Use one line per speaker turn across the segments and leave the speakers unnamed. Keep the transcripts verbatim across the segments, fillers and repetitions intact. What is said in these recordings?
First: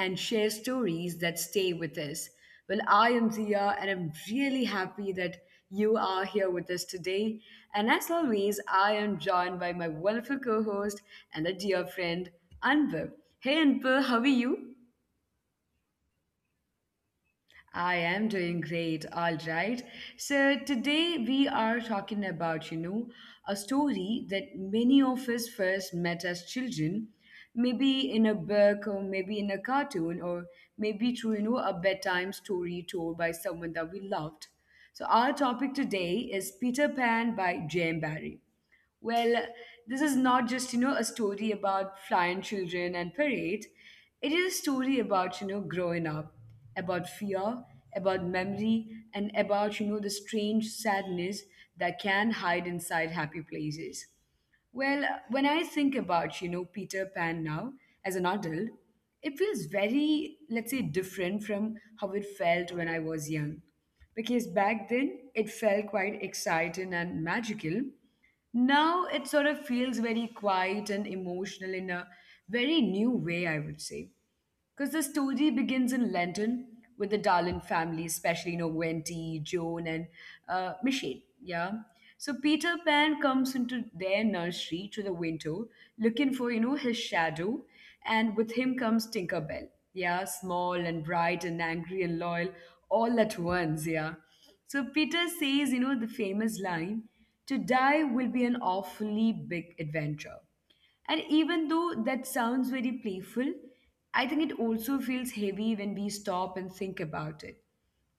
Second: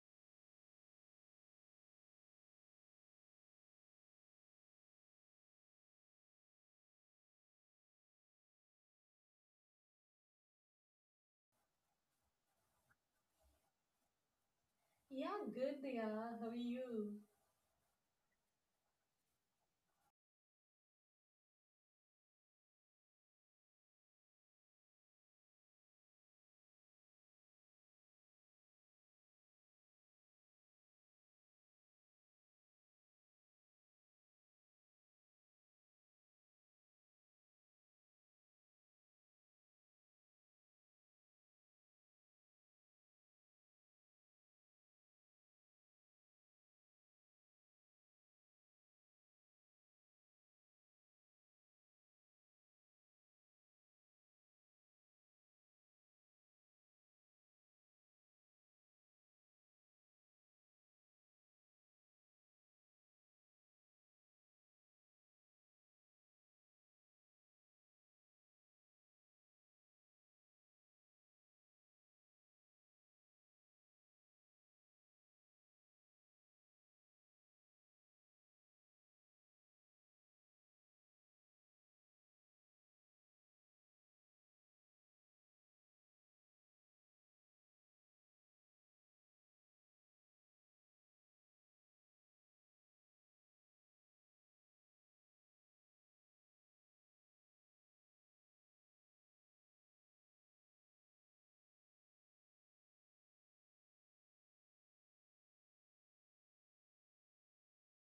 and share stories that stay with us. Well, I am Zia, and I'm really happy that you are here with us today. And as always, I am joined by my wonderful co host and a dear friend, Anbu. Hey, Anbu, how are you?
Yeah, good, Diya. How are you?
I am doing great, all right. So today we are talking about, you know, a story that many of us first met as children, maybe in a book or maybe in a cartoon or maybe through, you know, a bedtime story told by someone that we loved. So our topic today is Peter Pan by Jane Barry. Well, this is not just, you know, a story about flying children and parade. It is a story about, you know, growing up, about fear, about memory, and about, you know, the strange sadness that can hide inside happy places. Well, when I think about, you know, Peter Pan now as an adult, it feels very, let's say, different from how it felt when I was young. Because back then, it felt quite exciting and magical. Now it sort of feels very quiet and emotional in a very new way, I would say. Because the story begins in London with the Darlin family, especially, you know, Wendy, Joan, and uh, Michelle. Yeah. So Peter Pan comes into their nursery to the window looking for, you know, his shadow. And with him comes Tinker Bell. Yeah. Small and bright and angry and loyal all at once. Yeah. So Peter says, you know, the famous line to die will be an awfully big adventure. And even though that sounds very playful, I think it also feels heavy when we stop and think about it.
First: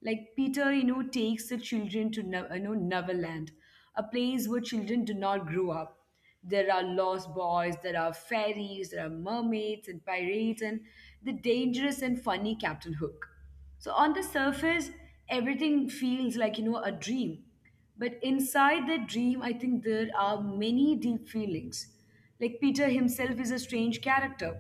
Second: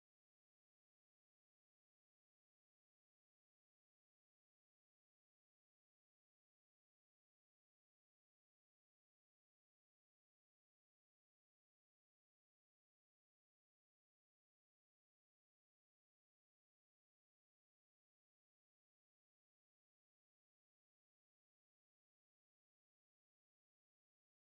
Like Peter, you know, takes the children to no- you know Neverland, a place where children do not grow up. There are lost boys, there are fairies, there are mermaids and pirates, and the dangerous and funny Captain Hook. So on the surface, everything feels like you know a dream, but inside the dream, I think there are many deep feelings. Like Peter himself is a strange character.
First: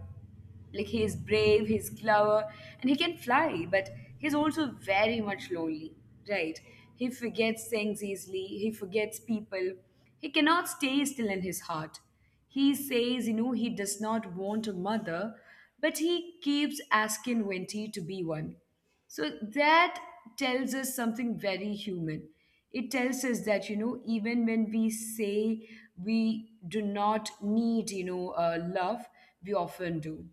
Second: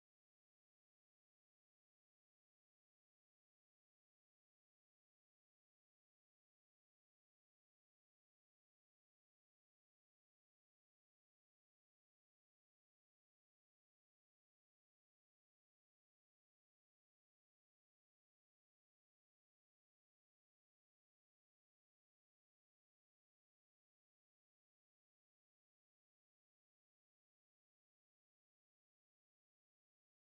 Like he is brave, he's clever, and he can fly, but he's also very much lonely, right? He forgets things easily, he forgets people. He cannot stay still in his heart. He says, you know, he does not want a mother, but he keeps asking Wenty to be one. So that tells us something very human. It tells us that, you know, even when we say we do not need, you know, uh, love, we often do.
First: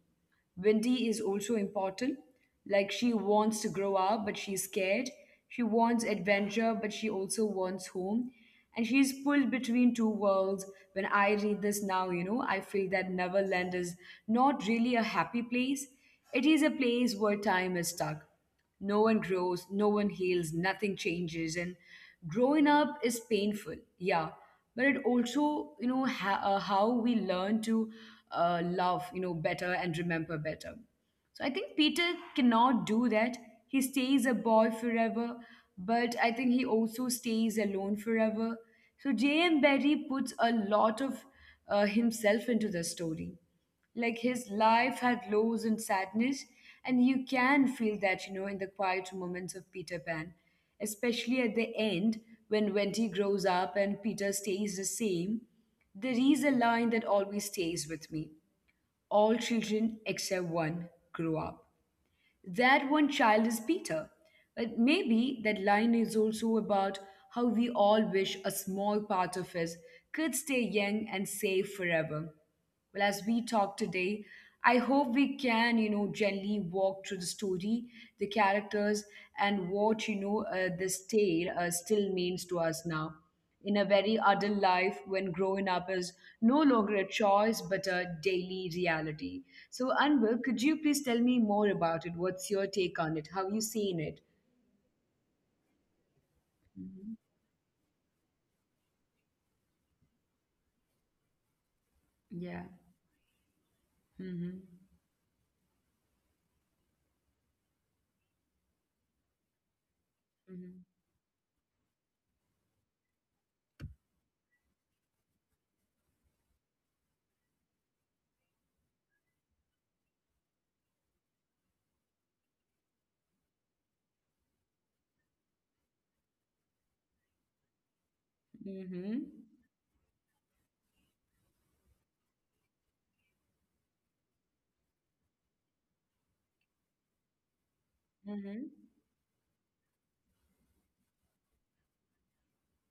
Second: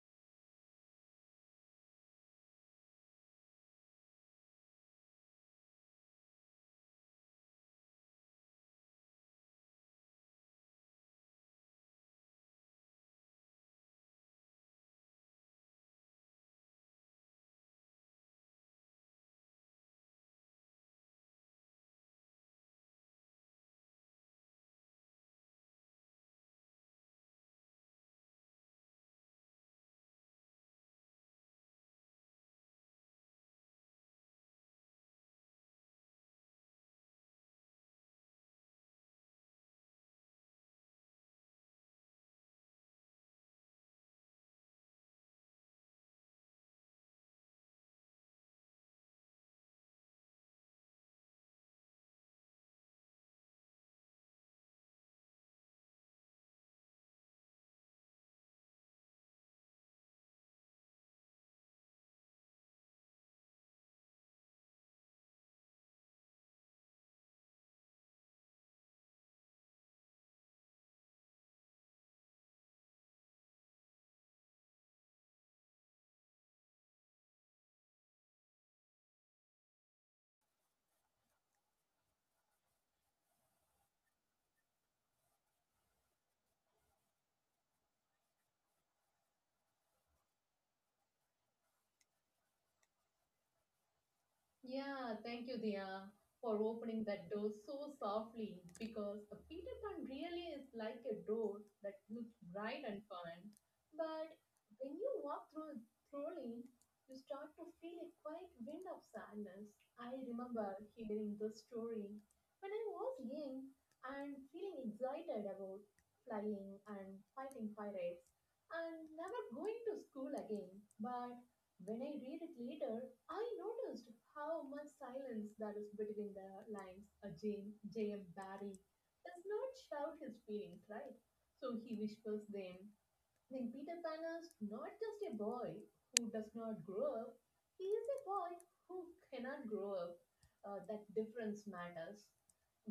Wendy is also important. Like she wants to grow up, but she's scared. She wants adventure, but she also wants home. And she's pulled between two worlds. When I read this now, you know, I feel that Neverland is not really a happy place. It is a place where time is stuck. No one grows, no one heals, nothing changes. And growing up is painful, yeah. But it also, you know, ha- uh, how we learn to uh, love, you know, better and remember better. So I think Peter cannot do that. He stays a boy forever, but I think he also stays alone forever. So J M. Barrie puts a lot of uh, himself into the story. Like his life had lows and sadness, and you can feel that you know in the quiet moments of Peter Pan, especially at the end, when Wendy grows up and Peter stays the same. There is a line that always stays with me: all children except one grow up. That one child is Peter. But maybe that line is also about how we all wish a small part of us could stay young and safe forever. Well, as we talk today, I hope we can, you know, gently walk through the story, the characters, and what, you know, uh, this tale uh, still means to us now in a very adult life when growing up is no longer a choice but a daily reality. So, Anvil, could you please tell me more about it? What's your take on it? How you seen it?
Yeah, thank you, Diya, for opening that door so softly because a Peter Pan really is like a door that looks
Yeah.
bright and fun. But
Mm-hmm.
when you walk through thoroughly, you start to feel a quiet wind of sadness. I remember
Mm-hmm.
hearing this story when I was young and feeling excited about flying and fighting pirates and never going to school again. But when I read it later, I noticed how much silence there is between the lines. A James, J M. Barry
Mm-hmm.
does not shout his feelings, right? So he whispers them. Then Peter Pan is not just a boy who does not grow up, he is a boy
Mm-hmm.
who cannot grow up. Uh, that difference matters.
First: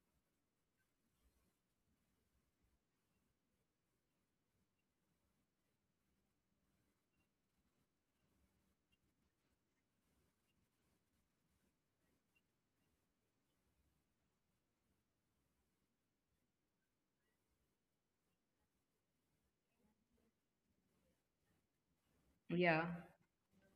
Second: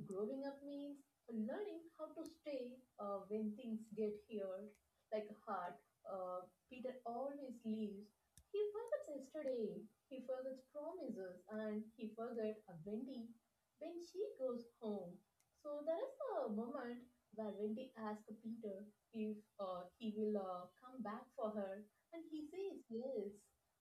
Growing up means learning how to stay uh, when things get hard, like a heart. Uh, Peter always leaves. He forgets yesterday, he forgets promises, and he forgets Wendy when she goes home. So there is a moment where Wendy asks Peter if uh, he will uh, come back for her, and he says
Yeah.
yes.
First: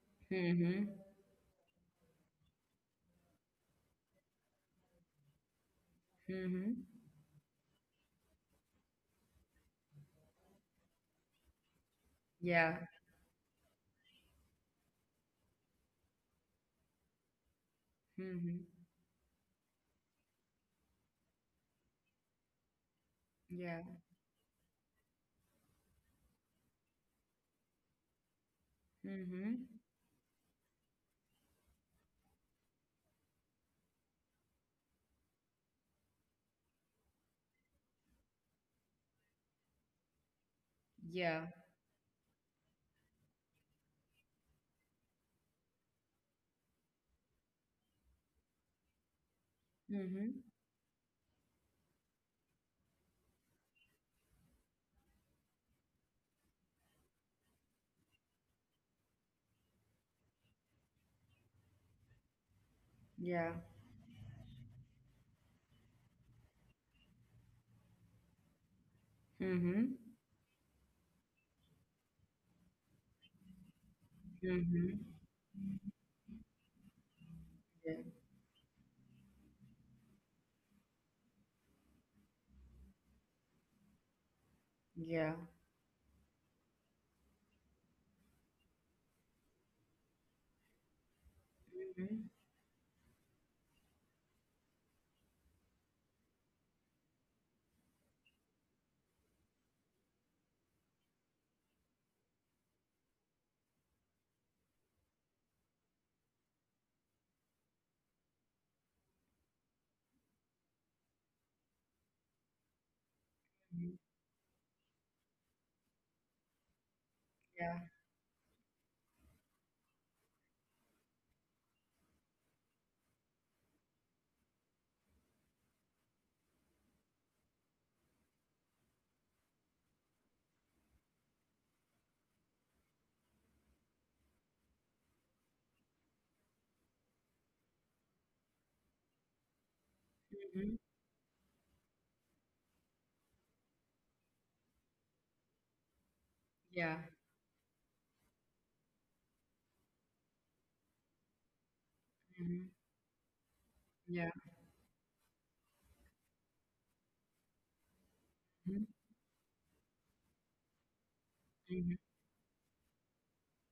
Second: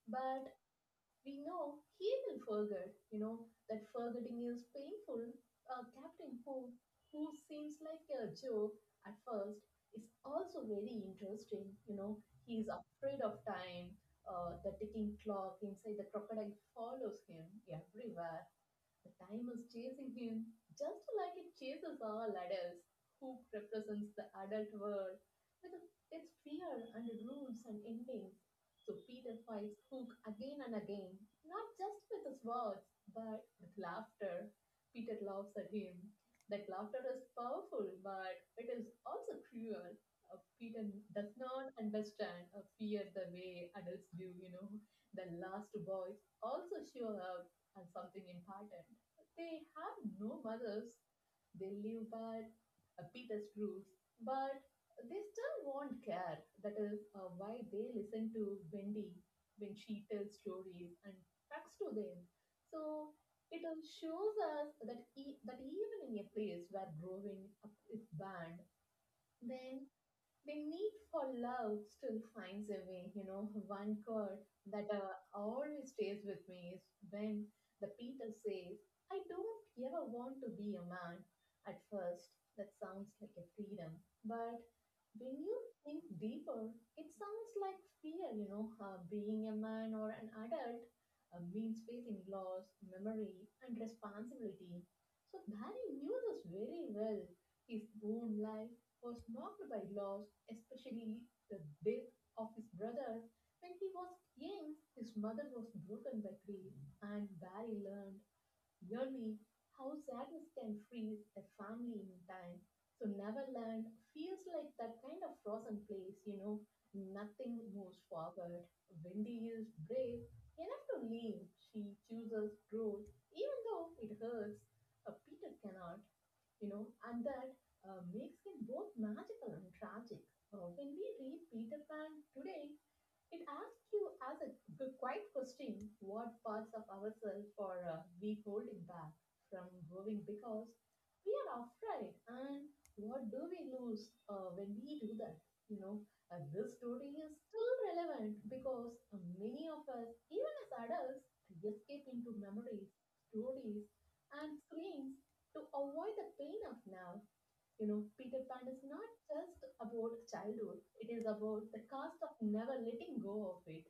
But
Mm-hmm.
we know he will forget, you know, that forgetting is painful. Uh, Captain Hook,
Mm-hmm.
who seems like a joke at first, is also very interesting. You know, he is
Yeah.
afraid of time. Uh, the ticking clock inside the crocodile follows him everywhere.
Mm-hmm.
The time is chasing him, just like it chases all adults. Hoop
Yeah.
represents the adult world with its fear and rules and endings. So Peter fights
Mm-hmm.
Hook again and again, not just with his words, but with laughter. Peter laughs at him. That laughter is powerful, but it is also cruel. Uh, Peter does
Yeah.
not understand or fear the way adults do, you know. The last boys also show up as something important. They have
Mm-hmm.
no mothers. They live by uh, Peter's rules, but they still want care. That is uh, why they listen to Wendy when she tells stories and talks to them. So
Yeah.
it all shows us that e- that even in a place where growing up is banned, then
Mm-hmm.
the need for love still finds a way. You know, one chord that
Mm-hmm.
uh, always stays with me is when the
Yeah.
Peter says, I don't ever want to be a man. At first, that sounds like a freedom, but when
Yeah.
you think deeper, it sounds like fear. You know, uh, being a man or an adult uh, means facing
Mm-hmm.
loss, memory, and responsibility. So Barry knew this very well. His own life was marked by loss, especially the death of his brother. When he was young, his mother was broken by grief, and Barry learned yearly, house arrest can freeze a family in time. So Neverland feels like that kind of frozen place, you know. Nothing
Yeah.
moves forward. Wendy is brave enough to leave. She chooses growth, even though it hurts. Uh, Peter cannot, you know, and that uh, makes it both magical and tragic. Uh, when we read Peter Pan today, it asks you as a g- quiet question, what parts of ourselves are uh, we holding back from growing because
Mm-hmm.
we are afraid, and what do we lose uh, when we do that? You know, uh, this story
Yeah.
is still relevant because uh, many of us, even as adults, escape into
Mhm.
memories, stories,
Yeah.
and screens to avoid the pain of now. You know, Peter Pan is
Mhm.
not just about childhood, it is about the
Mhm.
cost of never letting go of it.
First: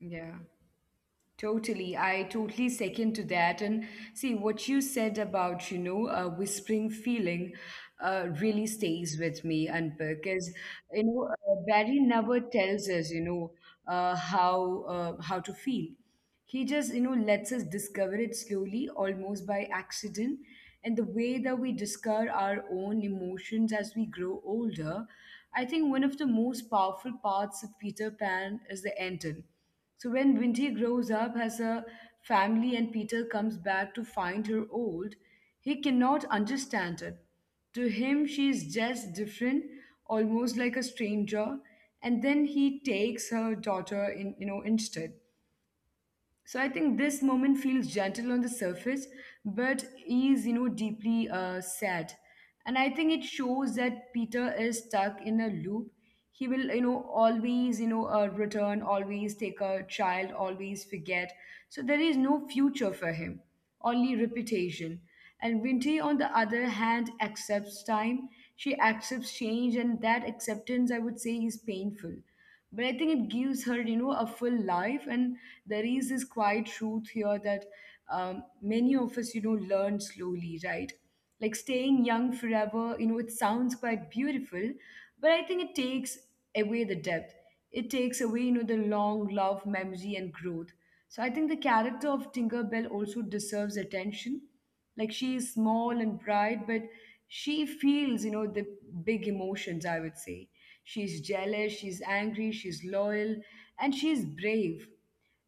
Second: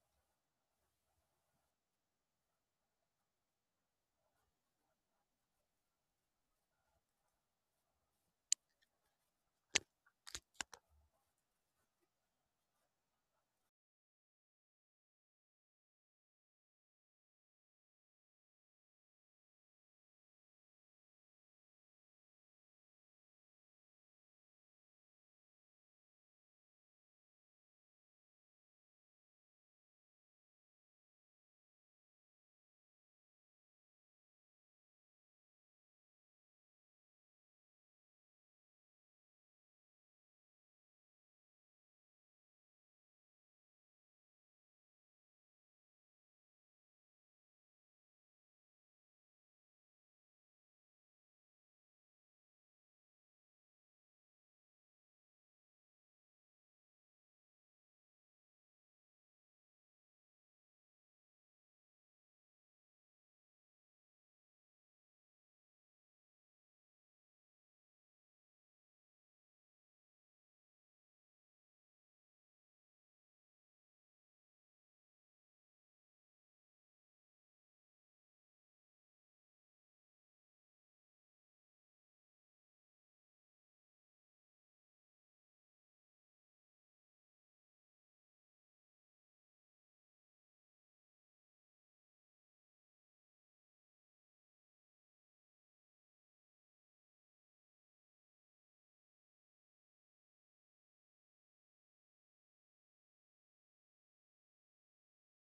Yeah. Totally. I totally second to that. And see, what you said about, you know, a whispering feeling uh, really stays with me, and because, you know, uh, Barry never tells us, you know, uh, how, uh, how to feel. He just, you know, lets us discover it slowly, almost by accident. And the way that we discover our own emotions as we grow older, I think one of the most powerful parts of Peter Pan is the ending. So when Winty grows up, has a family, and Peter comes back to find her old, he cannot understand it. To him, she is just different, almost like a stranger, and then he takes her daughter in, you know, instead. So I think this moment feels gentle on the surface, but is you know deeply uh, sad, and I think it shows that Peter is stuck in a loop. He will you know always you know uh, return, always take a child, always forget. So there is no future for him, only reputation. And Vinti, on the other hand, accepts time. She accepts change, and that acceptance, I would say, is painful, but I think it gives her you know a full life. And there is this quiet truth here that um, many of us you know learn slowly, right? Like staying young forever, you know it sounds quite beautiful, but I think it takes away the depth. It takes away you know the long love memory and growth. So I think the character of tinkerbell also deserves attention. Like she is small and bright, but she feels, you know, the big emotions, I would say. She's jealous, she's angry, she's loyal, and she's brave.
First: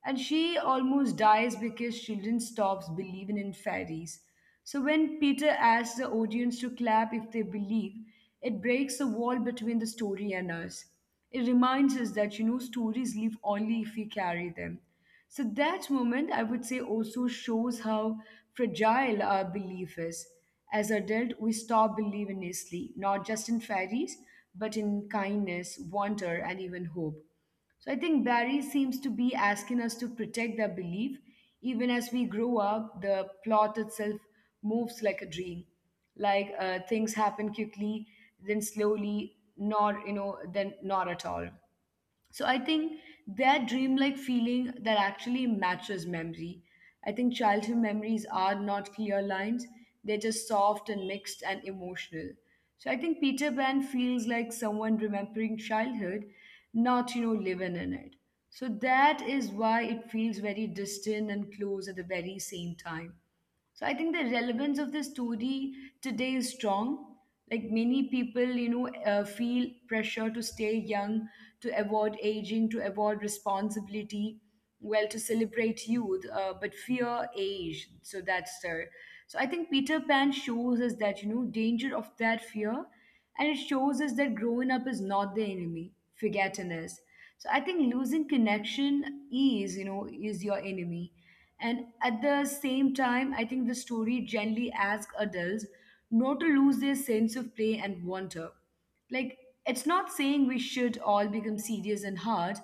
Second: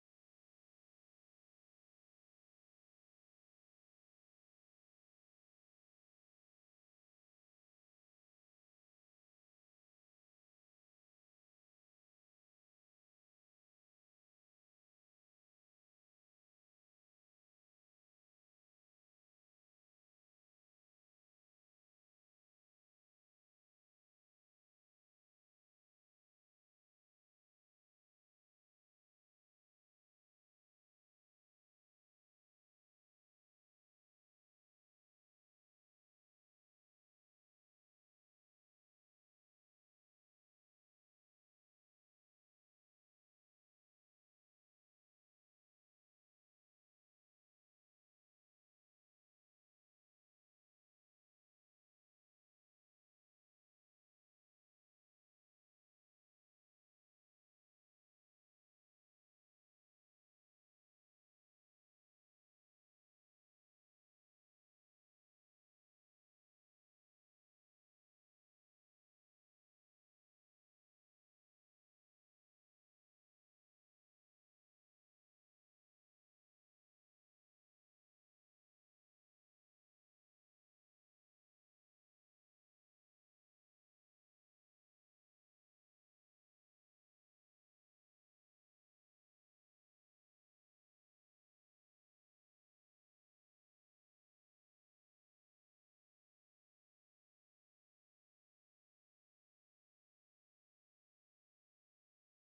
And she almost dies because she didn't stop believing in fairies. So when Peter asks the audience to clap if they believe, it breaks the wall between the story and us. It reminds us that, you know, stories live only if we carry them. So that moment, I would say, also shows how fragile our belief is. As adults, we stop believing easily, not just in fairies, but in kindness, wonder, and even hope. So I think Barry seems to be asking us to protect that belief. Even as we grow up, the plot itself moves like a dream. Like uh, things happen quickly, then slowly, not you know, then not at all. So I think that dreamlike feeling that actually matches memory. I think childhood memories are not clear lines, they're just soft and mixed and emotional. So I think Peter Pan feels like someone remembering childhood, not, you know, living in it. So that is why it feels very distant and close at the very same time. So I think the relevance of the story today is strong. Like many people, you know, uh, feel pressure to stay young, to avoid aging, to avoid responsibility, well, to celebrate youth, uh, but fear age. So that's there. So I think Peter Pan shows us that, you know, danger of that fear. And it shows us that growing up is not the enemy, forgetting is. So I think losing connection is, you know, is your enemy. And at the same time, I think the story gently asks adults not to lose their sense of play and wonder. Like, it's not saying we should all become serious and hard,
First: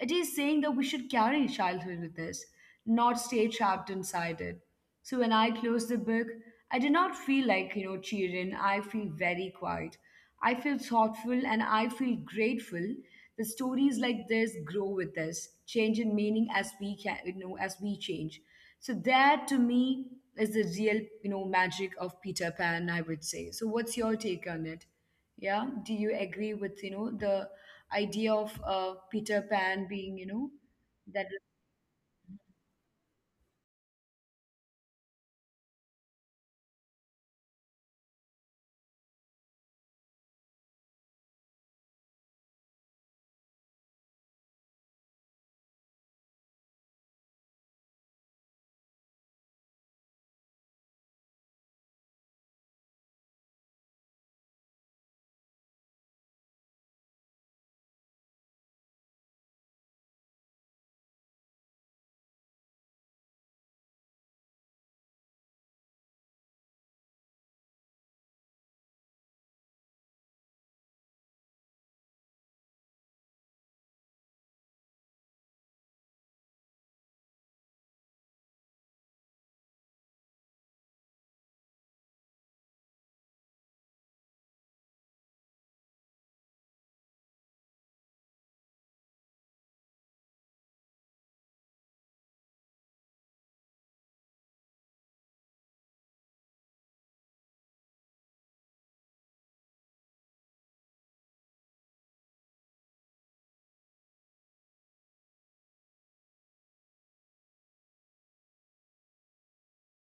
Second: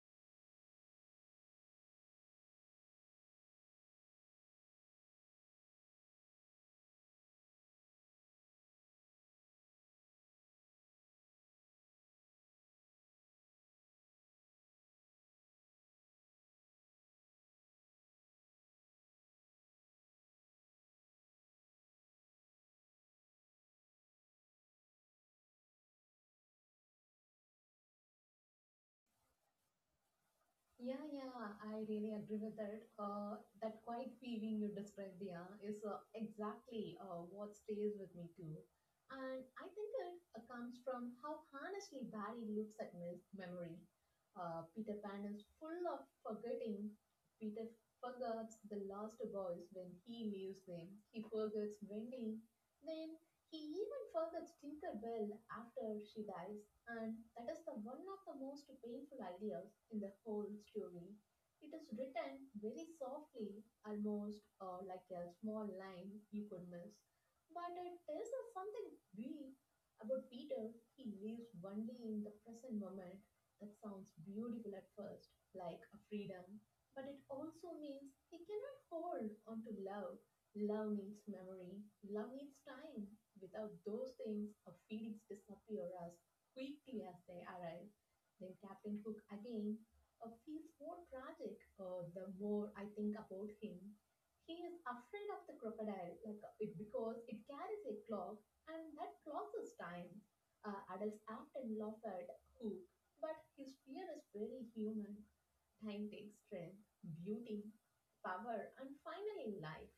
it is saying that we should carry childhood with us, not stay trapped inside it. So when I closed the book, I did not feel like, you know, cheering. I feel very quiet. I feel thoughtful and I feel grateful. The stories like this grow with us, change in meaning as we can, you know, as we change. So that to me is the real, you know, magic of Peter Pan, I would say. So what's your take on it? Yeah, do you agree with, you know, the idea of uh, Peter Pan being, you know,
Yeah,
that.
yeah, I really agree with that. Uh, that quiet feeling you described there is uh, exactly uh, what stays with me too. And I think it uh, comes from how honestly Barry looks at his memory. Uh, Peter Pan is full of forgetting. Peter forgets the lost boys when he leaves them. He forgets Wendy. Then he even forgets Tinkerbell after she dies, and that is the one of the most painful ideas in the whole story. It is written very softly, almost uh, like a small line you could miss. But it tells us something deep about Peter. He lives only in the present moment. That sounds beautiful at first, like a freedom, but it also means he cannot hold on to love. Love needs memory, love needs time. Without those things, our feelings disappear as quickly as they arrive. Then Captain Hook again uh, feels more tragic uh, the more I think about him. He is afraid of the crocodile like uh, it because it carries a clock, and that clock is time. Uh, adults often laugh at Hook, but his fear is very human. Time takes strength, beauty, power, and finally life.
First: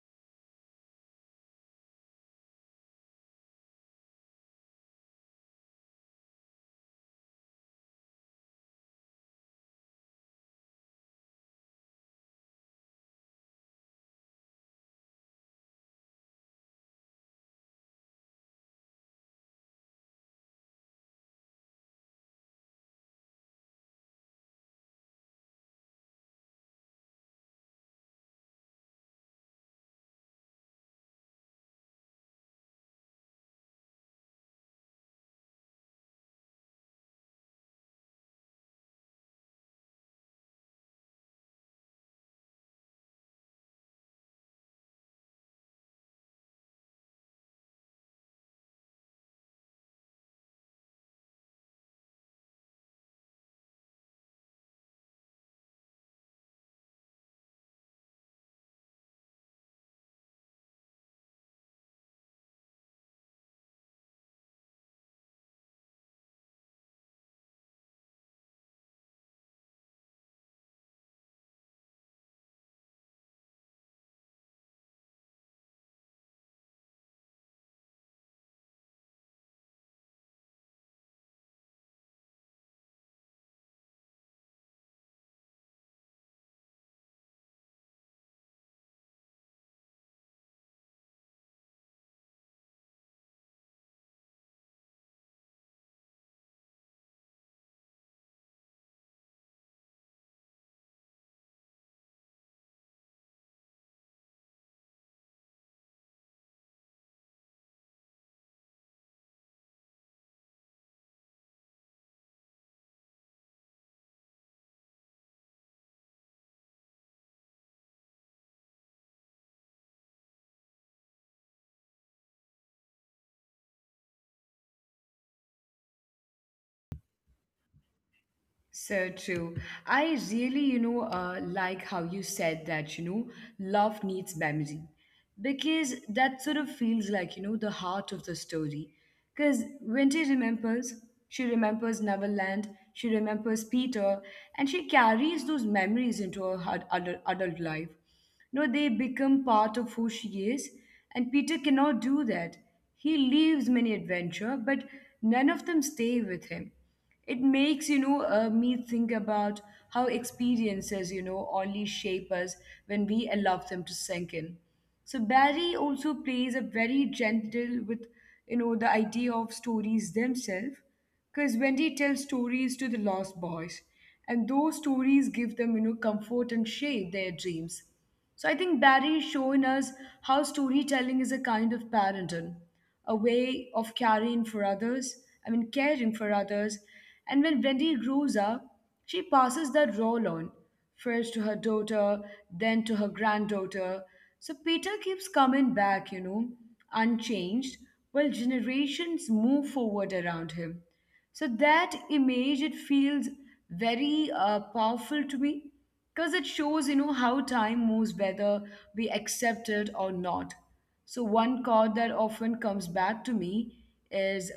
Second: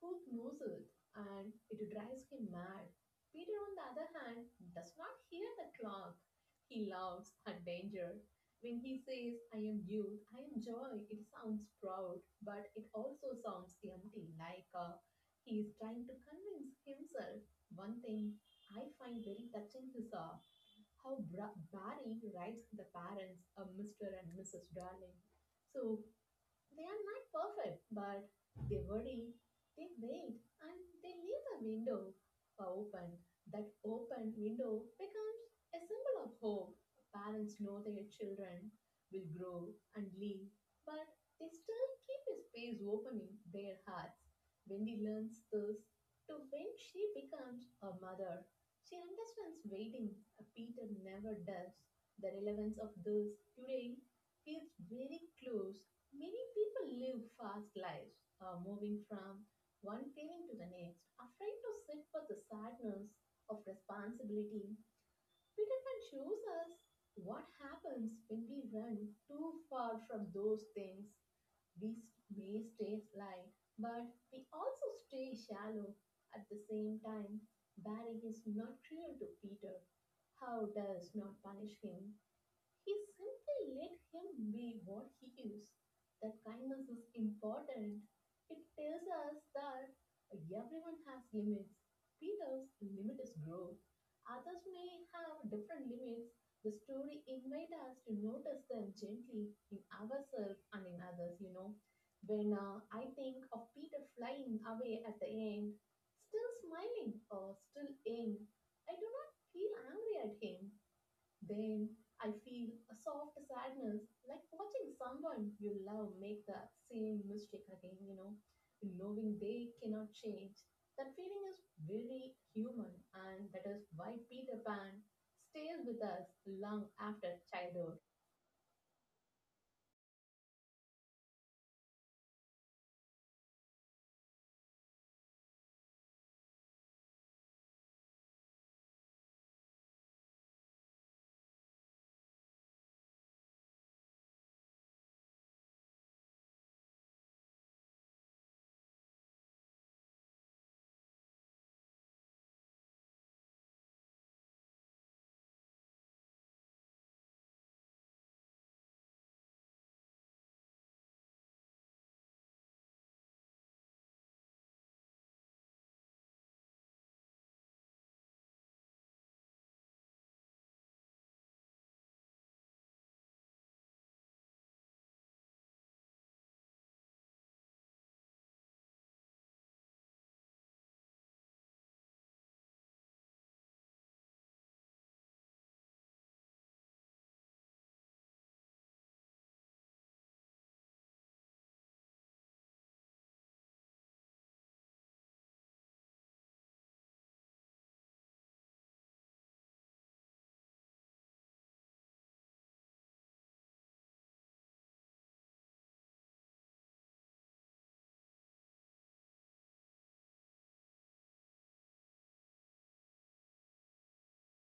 Hook knows it, and it drives him mad. Peter, on the other hand, does not hear the clock. He laughs at danger. When he says, I am youth, I am joy, it sounds proud, but it also sounds empty, like uh, he is trying to convince himself. One thing I find very touching is uh, how Bra- Barry writes the parents, a mister and missus Darling. So they are not perfect, but they worry, they wait, and they leave a window open. That open window becomes a symbol of hope. Parents know their children will grow and leave, but they still keep a space open in their hearts. Wendy learns this to when she becomes a mother. She understands waiting, a Peter never does. The relevance of this today feels very close. Many people live fast lives, uh, moving from one feeling to the next, afraid to sit with the sadness of responsibility. Peterson shows us what happens when we run too far from those things. We may stay light, but we also stay shallow at the same time. Barry is not cruel to Peter. How does not punish him, he simply let him be what he is. That kindness is important. It tells us that everyone has limits. Peter's limit is growth. Others may have different limits. The story invites us to notice them gently in ourselves and in others, you know. When uh, I think of Peter flying away at the end, still smiling or still in, I do not feel angry at him. Then I feel a soft sadness, like watching someone you love make the same mistake again, you know, knowing they cannot change. That feeling is very human, and that is why Peter Pan stays with us long after childhood.
So true. I really, you know, uh, like how you said that, you know, love needs memory because that sort of feels like, you know, the heart of the story. Because when she remembers, she remembers Neverland, she remembers Peter, and she carries those memories into her hud- adult, adult life. No, they become part of who she is, and Peter cannot do that. He leaves many adventure, but none of them stay with him. It makes you know uh, me think about how experiences you know only shape us when we allow them to sink in. So Barry also plays a very gentle with you know the idea of stories themselves, because Wendy tells stories to the lost boys, and those stories give them you know comfort and shape their dreams. So I think Barry is showing us how storytelling is a kind of parenting, a way of caring for others, I mean, caring for others. And when Wendy grows up, she passes that role on, first to her daughter, then to her granddaughter. So Peter keeps coming back, you know, unchanged, while generations move forward around him. So that image, it feels very uh, powerful to me, because it shows you know how time moves whether we accept it or not. So one quote that often comes back to me is,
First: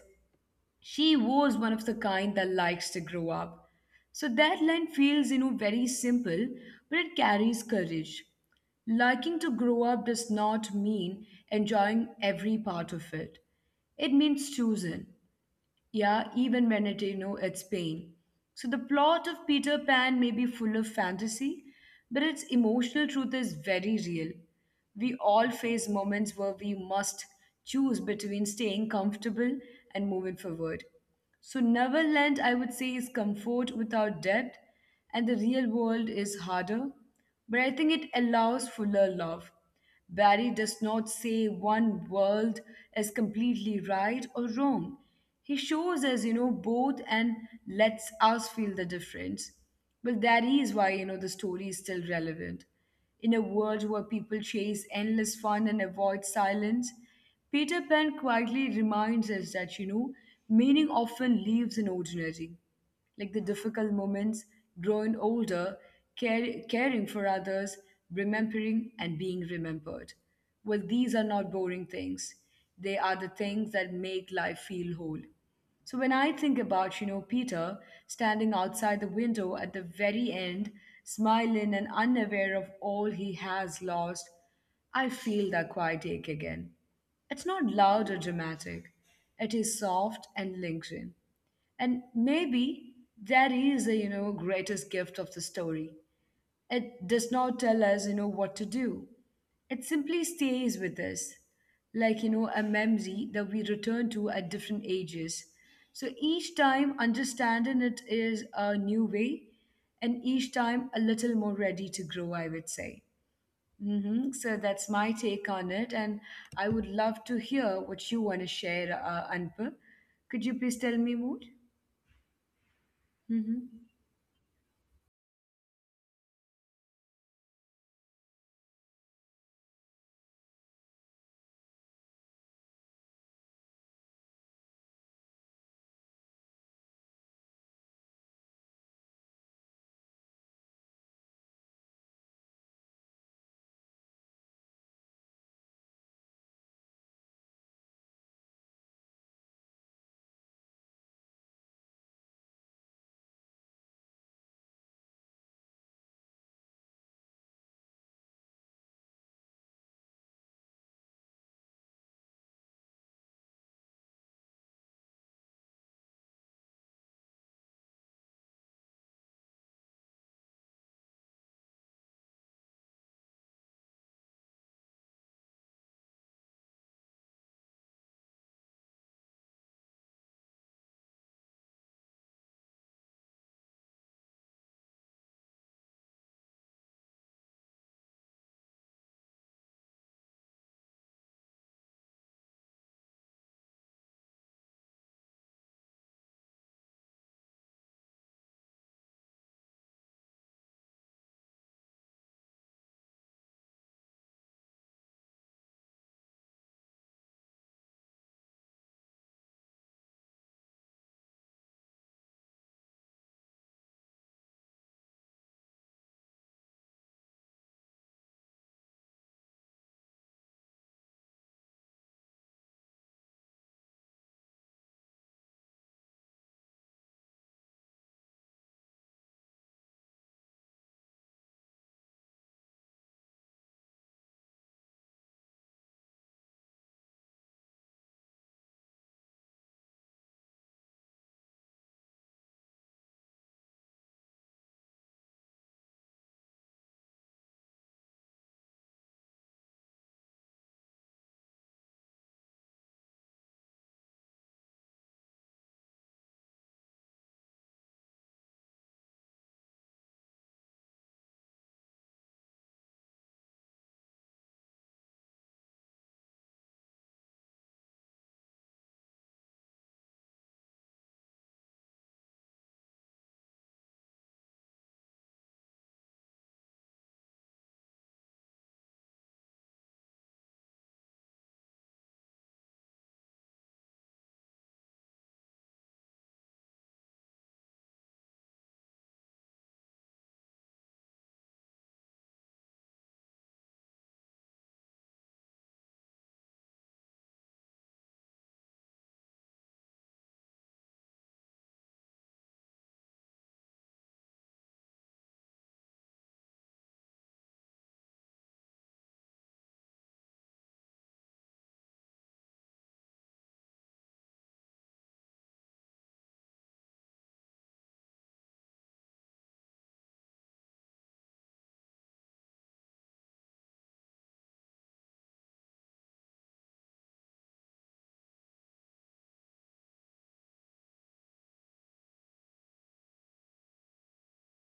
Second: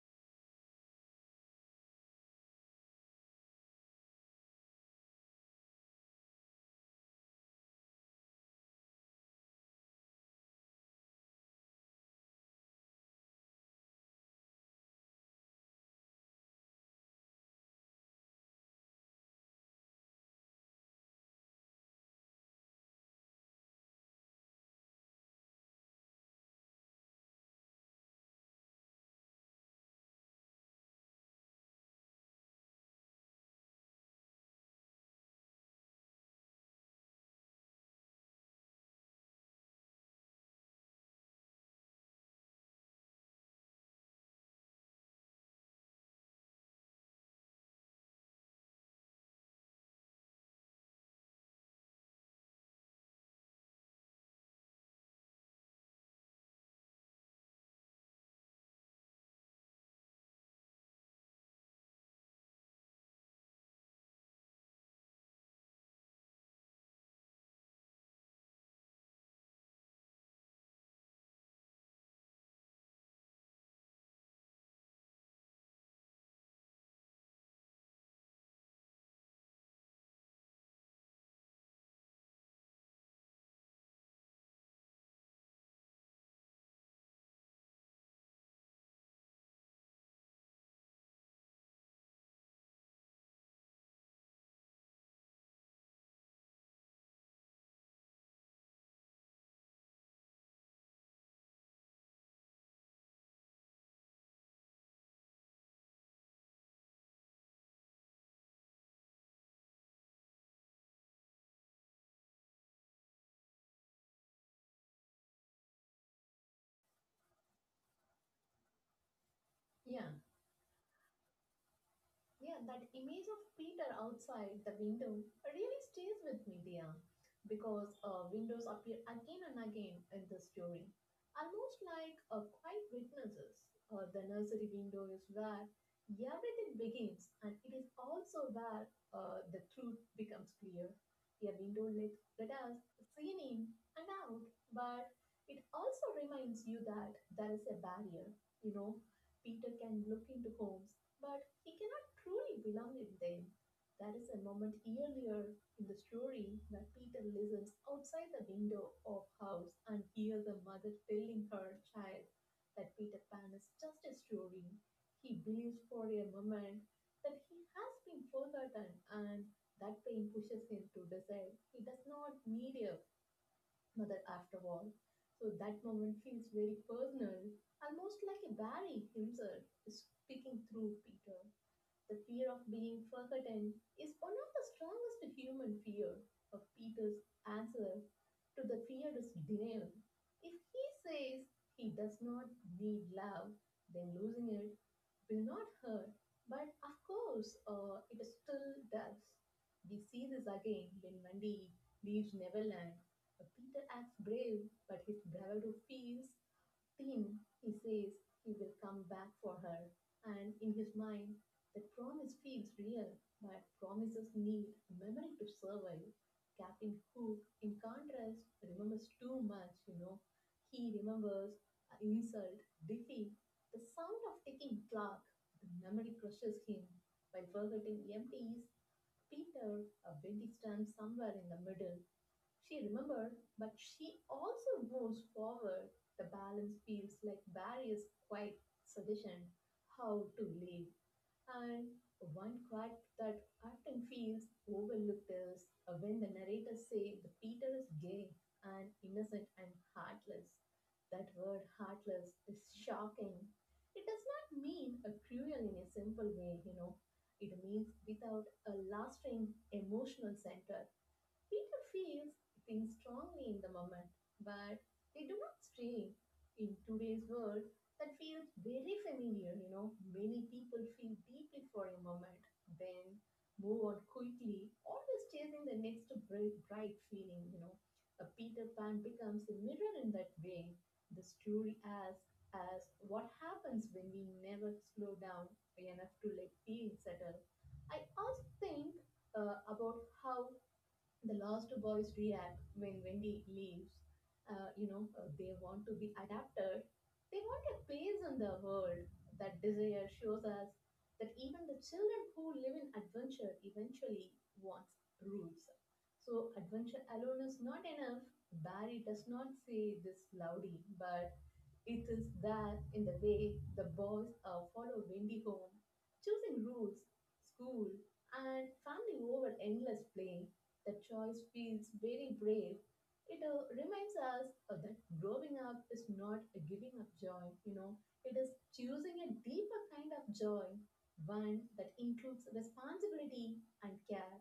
she was one of the kind that likes to grow up. So that line feels you know very simple, but it carries courage. Liking to grow up does not mean enjoying every part of it. It means choosing, yeah, even when it, you know, it's pain. So the plot of Peter Pan may be full of fantasy, but its emotional truth is very real. We all face moments where we must choose between staying comfortable and moving forward. So Neverland, I would say, is comfort without depth, and the real world is harder, but I think it allows fuller love. Barry does not say one world is completely right or wrong. He shows us, you know, both, and lets us feel the difference. Well, that is why, you know, the story is still relevant. In a world where people chase endless fun and avoid silence, Peter Pan quietly reminds us that, you know, meaning often lives in ordinary, like the difficult moments, growing older, care, caring for others, remembering and being remembered. Well, these are not boring things. They are the things that make life feel whole. So when I think about, you know, Peter standing outside the window at the very end, smiling and unaware of all he has lost, I feel that quiet ache again. It's not loud or dramatic. It is soft and lingering. And maybe that is the, you know, greatest gift of the story. It does not tell us, you know, what to do. It simply stays with us, like, you know, a memory that we return to at different ages. So each time understanding it is a new way, and each time a little more ready to grow, I would say. hmm So that's my take on it. And I would love to hear what you want to share, uh, Anpa.
Yeah.
Could you please tell me more?
Yeah, that image of
Mm-hmm.
Peter outside the window really stays with me, dear, because uh, windows appear again and again in the story, almost like uh, quiet witnesses. Uh, the nursery window is where everything begins, and it is also where uh, the truth becomes clear. A window let, let us see in and out, but it also reminds you that there is a barrier. You know, Peter can look into homes, but he cannot truly belong in them. There is a moment earlier in the story where Peter listens outside the window of house and hears a mother telling her child that Peter Pan is just a story. He believes for a moment that he has been forgotten and that pain pushes him to decide he does not need a mother after all. So that moment feels very personal, almost like a Barry himself is speaking through Peter. The fear of being forgotten is one of the strongest human fear. Of Peter's answer to the fear is denial. If he says he does not need love, then losing it will not hurt. But of course, uh, it still does. We see this again when Wendy leaves Neverland. Uh, Peter acts brave, but his bravado feels Tim, he says he will come back for her, and in his mind, that promise feels real, but promises need a memory to survive. Captain Hook, in contrast, remembers too much, you know. He remembers uh, insult, defeat, the sound of ticking clock. The memory crushes him by forgetting empties. Peter, a bendy stands somewhere in the middle, she remembered, but she also moves forward. The balance feels like barriers quite suggestion how to live. And one quote that often feels overlooked is when the narrators say the Peter is gay and innocent and heartless. That word heartless is shocking. It does not mean a cruel in a simple way, you know. It means without a lasting emotional center. Peter feels things strongly in the moment, but they do not stay. In today's world, that feels very familiar, you know. Many people feel deeply for a moment, then move on quickly, always chasing the next bright, bright feeling, you know. A Peter Pan becomes a mirror in that way. The story asks us what happens when we never slow down enough to let feelings settle. I also think uh, about how the lost boys react when Wendy leaves. Uh, you know, uh, they want to be adapted. They want a place in the world. That desire shows us that even the children who live in adventure eventually wants rules. So adventure alone is not enough. Barry does not say this loudly, but it is there in the way the boys uh, follow Wendy home, choosing rules, school, and family over endless play. The choice feels very brave. It uh, reminds us uh, that growing up is not a giving up joy, you know, it is choosing a deeper kind of joy, one that includes responsibility and care.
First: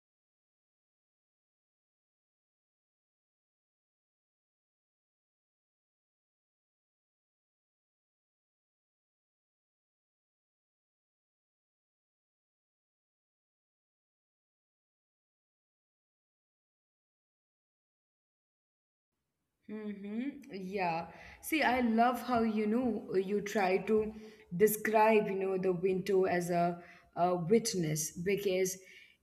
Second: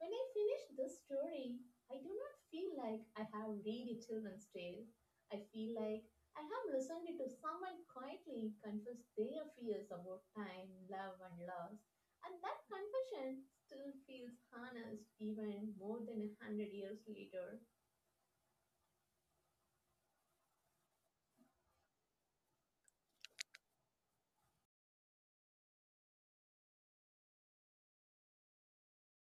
When I finish this story, I do not feel like I have read a children's tale. I feel like I have listened to someone quietly confess their fears about time, love, and loss. And that confession still feels honest even more than a hundred years later.
Mm-hmm. Yeah. See, I love how you know you try to describe you know the window as a, a witness, because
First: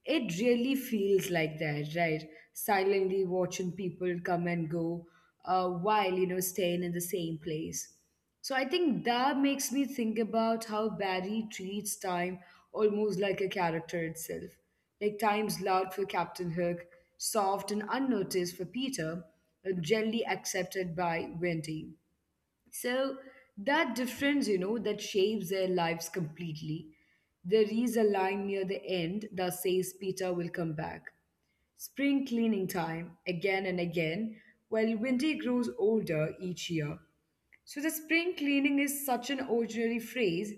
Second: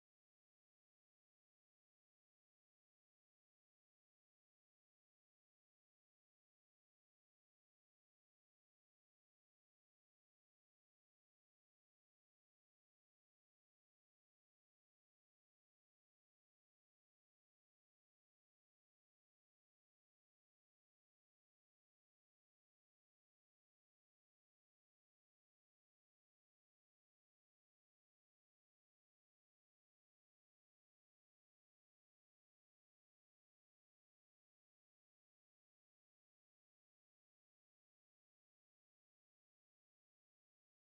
it really feels like that, right? Silently watching people come and go, uh, while you know staying in the same place. So I think that makes me think about how Barry treats time almost like a character itself. Like times loud for Captain Hook, soft and unnoticed for Peter, and gently accepted by Wendy. So that difference, you know, that shapes their lives completely. There is a line near the end that says Peter will come back. Spring cleaning time, again and again, while Wendy grows older each year. So the spring cleaning is such an ordinary phrase,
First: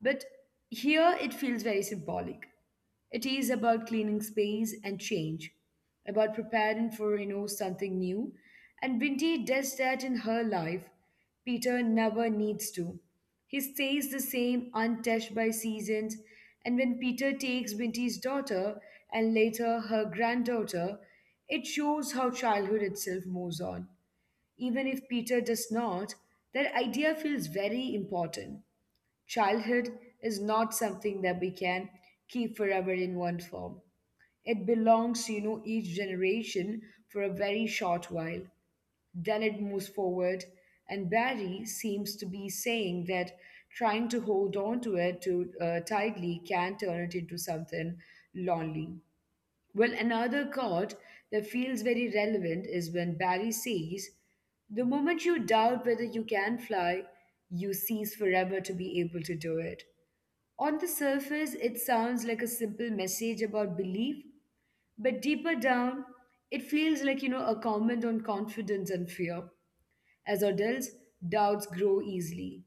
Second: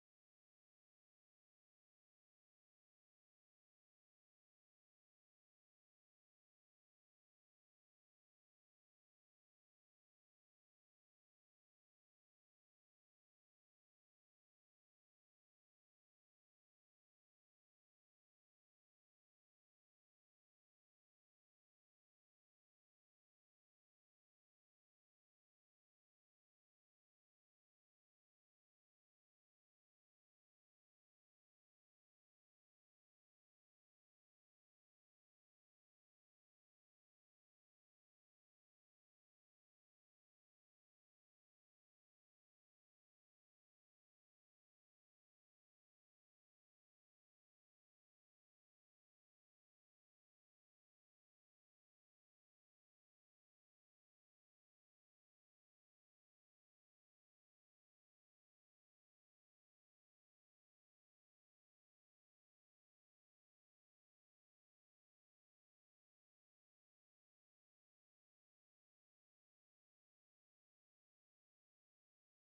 but here it feels very symbolic. It is about cleaning space and change, about preparing for you know something new. And Binti does that in her life. Peter never needs to. He stays the same, untouched by seasons. And when Peter takes Binti's daughter and later her granddaughter, it shows how childhood itself moves on. Even if Peter does not, that idea feels very important. Childhood is not something that we can keep forever in one form. It belongs to, you know, each generation for a very short while. Then it moves forward, and Barry seems to be saying that trying to hold on to it too uh, tightly can turn it into something lonely. Well, another quote that feels very relevant is when Barry says, the moment you doubt whether you can fly, you cease forever to be able to do it. On the surface, it sounds like a simple message about belief, but deeper down, it feels like, you know, a comment on confidence and fear. As adults, doubts grow easily.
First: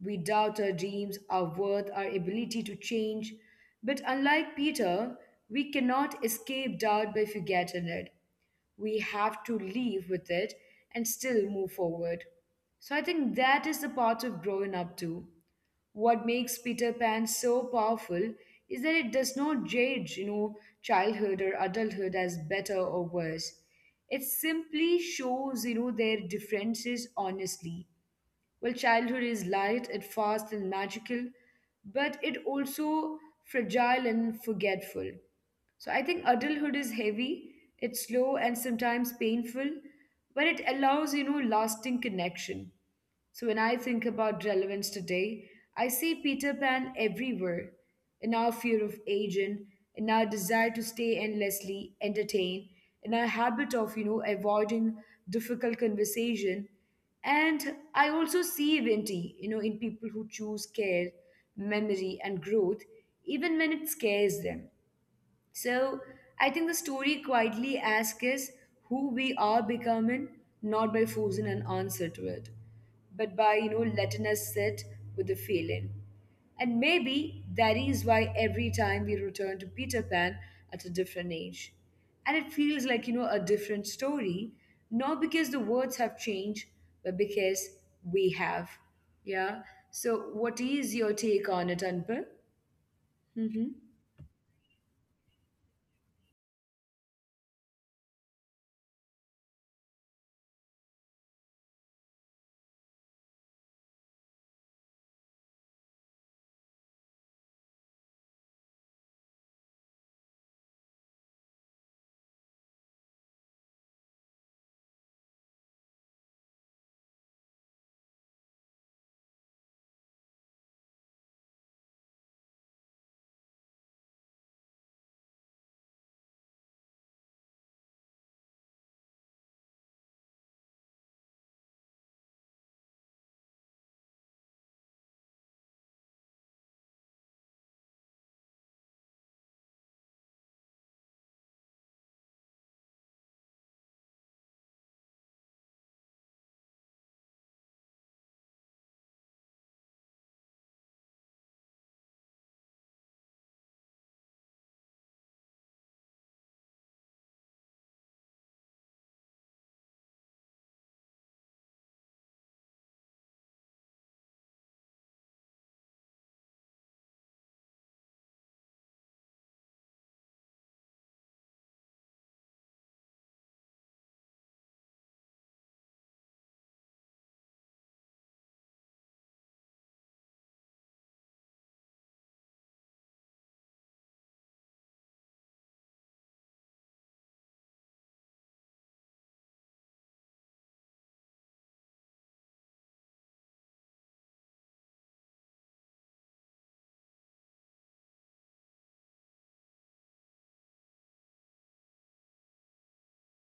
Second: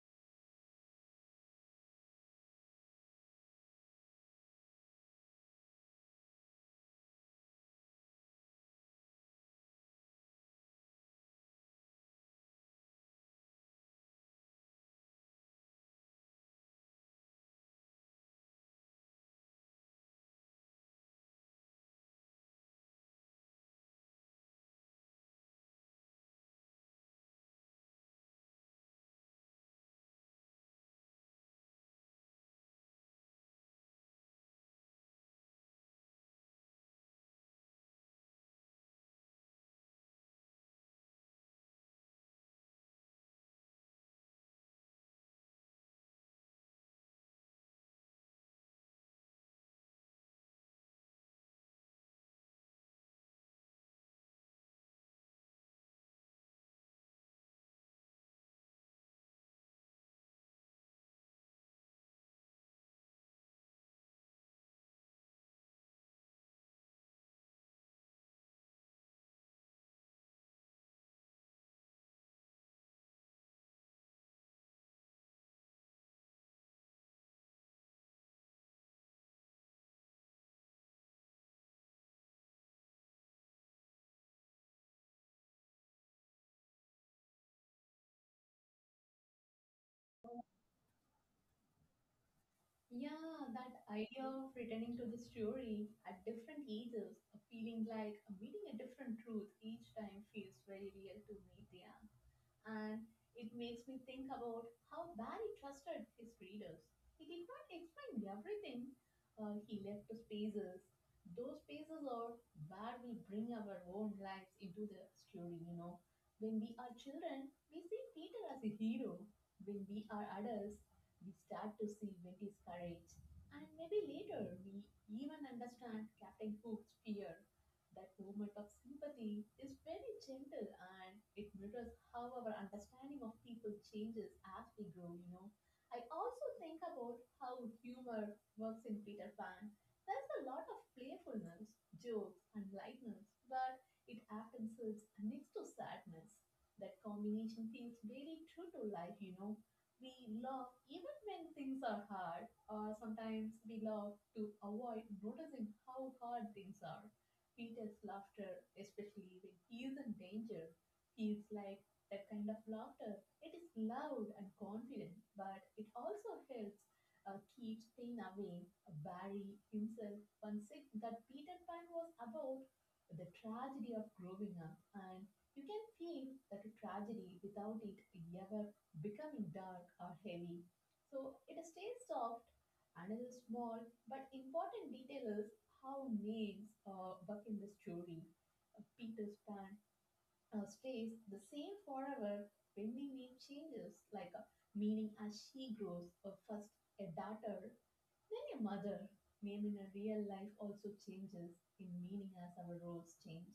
We doubt our dreams, our worth, our ability to change. But unlike Peter, we cannot escape doubt by forgetting it. We have to live with it and still move forward. So I think that is the part of growing up too. What makes Peter Pan so powerful is that it does not judge, you know, childhood or adulthood as better or worse. It simply shows, you know, their differences honestly. Well, childhood is light and fast and magical, but it also fragile and forgetful. So I think adulthood is heavy, it's slow and sometimes painful, but it allows, you know, lasting connection. So when I think about relevance today, I see Peter Pan everywhere, in our fear of aging, in our desire to stay endlessly entertained, in our habit of, you know, avoiding difficult conversation. And I also see Vinti, you know, in people who choose care, memory, and growth, even when it scares them. So I think the story quietly asks us who we are becoming, not by forcing an answer to it, but by you know letting us sit with the feeling. And maybe that is why every time we return to Peter Pan at a different age. And it feels like, you know, a different story, not because the words have changed, but because we have. Yeah. So, what is your take on it, Anpal?
Yeah, that
Mm-hmm.
idea of returning to the story at different ages, feeling like meeting a different truth each time feels very real to me, Dia. And it makes me think about how Barry trusted his readers. He did not explain everything. Uh, he left to spaces. Those spaces are where we bring our own lives into the story, you know. When we are children, we see Peter as a hero. When we are adults, we start to see Wendy's courage. And maybe later, we even understand Captain Hook's fear. That moment of sympathy is very gentle and it mirrors how our understanding of people changes as we grow, you know. I also think about how humor works in Peter Pan. There's a lot of playfulness, jokes, and lightness, but it often sits next to sadness. That combination feels very true to life, you know. We laugh even when things are hard, or sometimes we laugh to avoid noticing how hard things are. Peter's laughter, especially when he is in danger, feels like that kind of laughter. It is loud and confident, but it also helps uh, keep Stain away. Barry himself once said that Peter Pan was about the tragedy of growing up, and you can feel that tragedy without it ever becoming dark or heavy. So it stays soft. Another small but important detail is how names uh, buck in the story. Uh, Peter's Pan uh, stays the same forever. When the name changes, like a meaning as she grows. Uh, first a daughter, being a mother, name in a real life, also changes in meaning as our roles change.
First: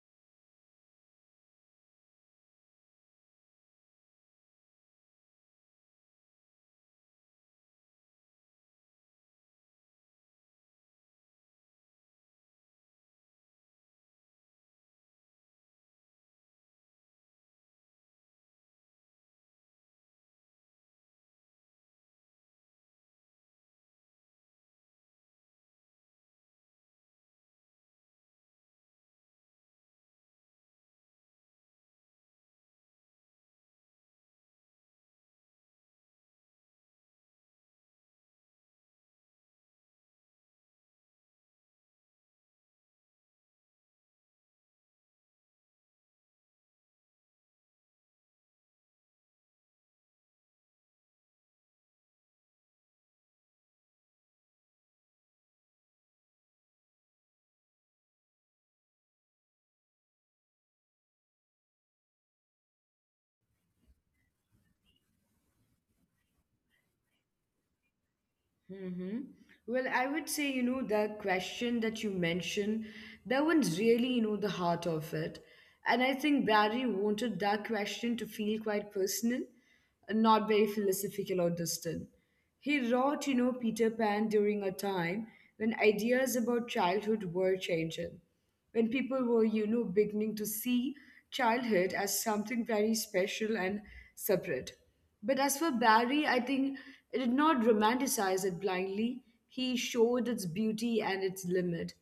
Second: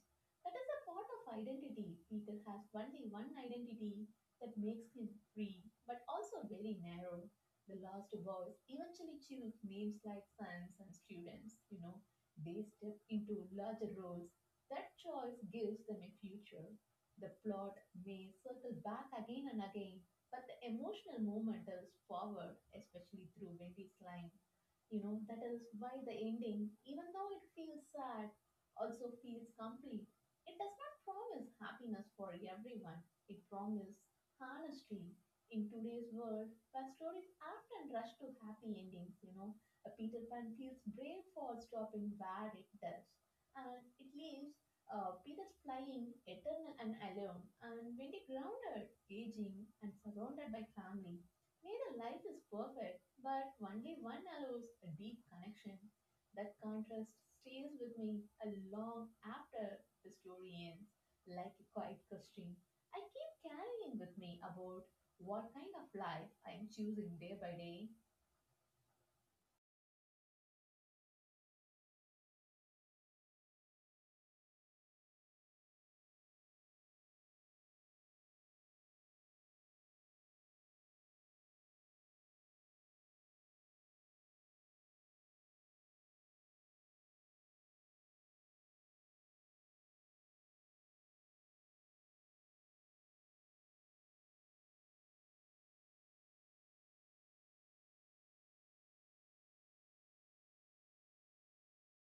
That is a part of identity. Peter has only one identity that makes him free, but also very narrow. The lost boys eventually choose names like sons and students. You know, they step into larger roles. That choice gives them a future. The plot may circle back again and again, but the emotional moment is forward, especially through Wendy's line. You know, that is why the ending, even though it feels sad, also feels complete. It does not promise happiness for everyone, it promises honesty. In today's world, where stories often rush to happy endings, you know, a Peter Pan feels brave for stopping where it does. And it leaves uh, Peter's flying eternal and alone, and very grounded, aging, and surrounded by family. Neither life is perfect, but only one allows a deep connection. That contrast stays with me a long after the story ends, like a quiet question I keep carrying with me about what kind of life I am choosing day by day.
Mm-hmm. Well, I would say, you know, the question that you mentioned, that one's really, you know, the heart of it. And I think Barry wanted that question to feel quite personal and not very philosophical or distant. He wrote, you know, Peter Pan during a time when ideas about childhood were changing, when people were, you know, beginning to see childhood as something very special and separate. But as for Barry, I think it did not romanticize it blindly. He showed its beauty and its limit.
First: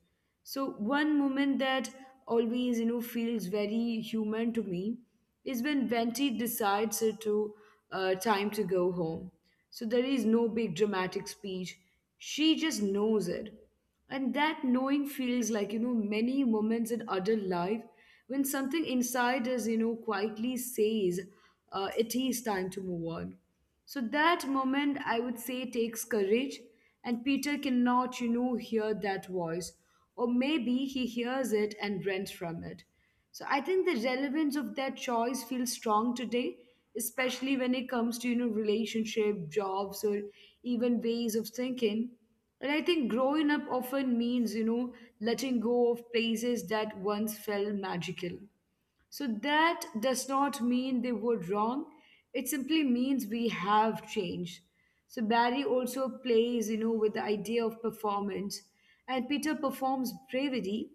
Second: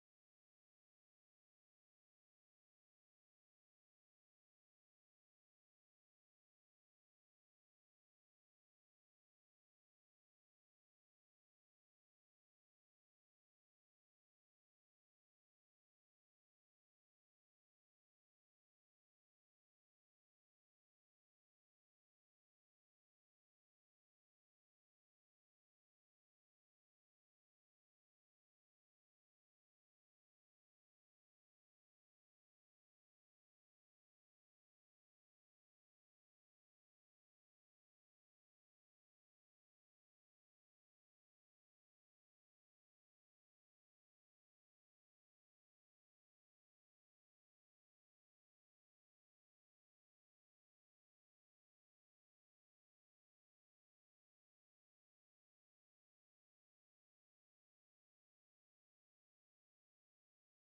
So one moment that always, you know, feels very human to me is when Venti decides it to uh, time to go home. So there is no big dramatic speech. She just knows it. And that knowing feels like, you know, many moments in adult life when something inside us, you know, quietly says uh, it is time to move on. So that moment, I would say, takes courage. And Peter cannot, you know, hear that voice. Or maybe he hears it and runs from it. So I think the relevance of that choice feels strong today, especially when it comes to, you know, relationship, jobs, or even ways of thinking. And I think growing up often means, you know, letting go of places that once felt magical. So that does not mean they were wrong. It simply means we have changed. So Barry also plays, you know, with the idea of performance. And Peter performs bravery,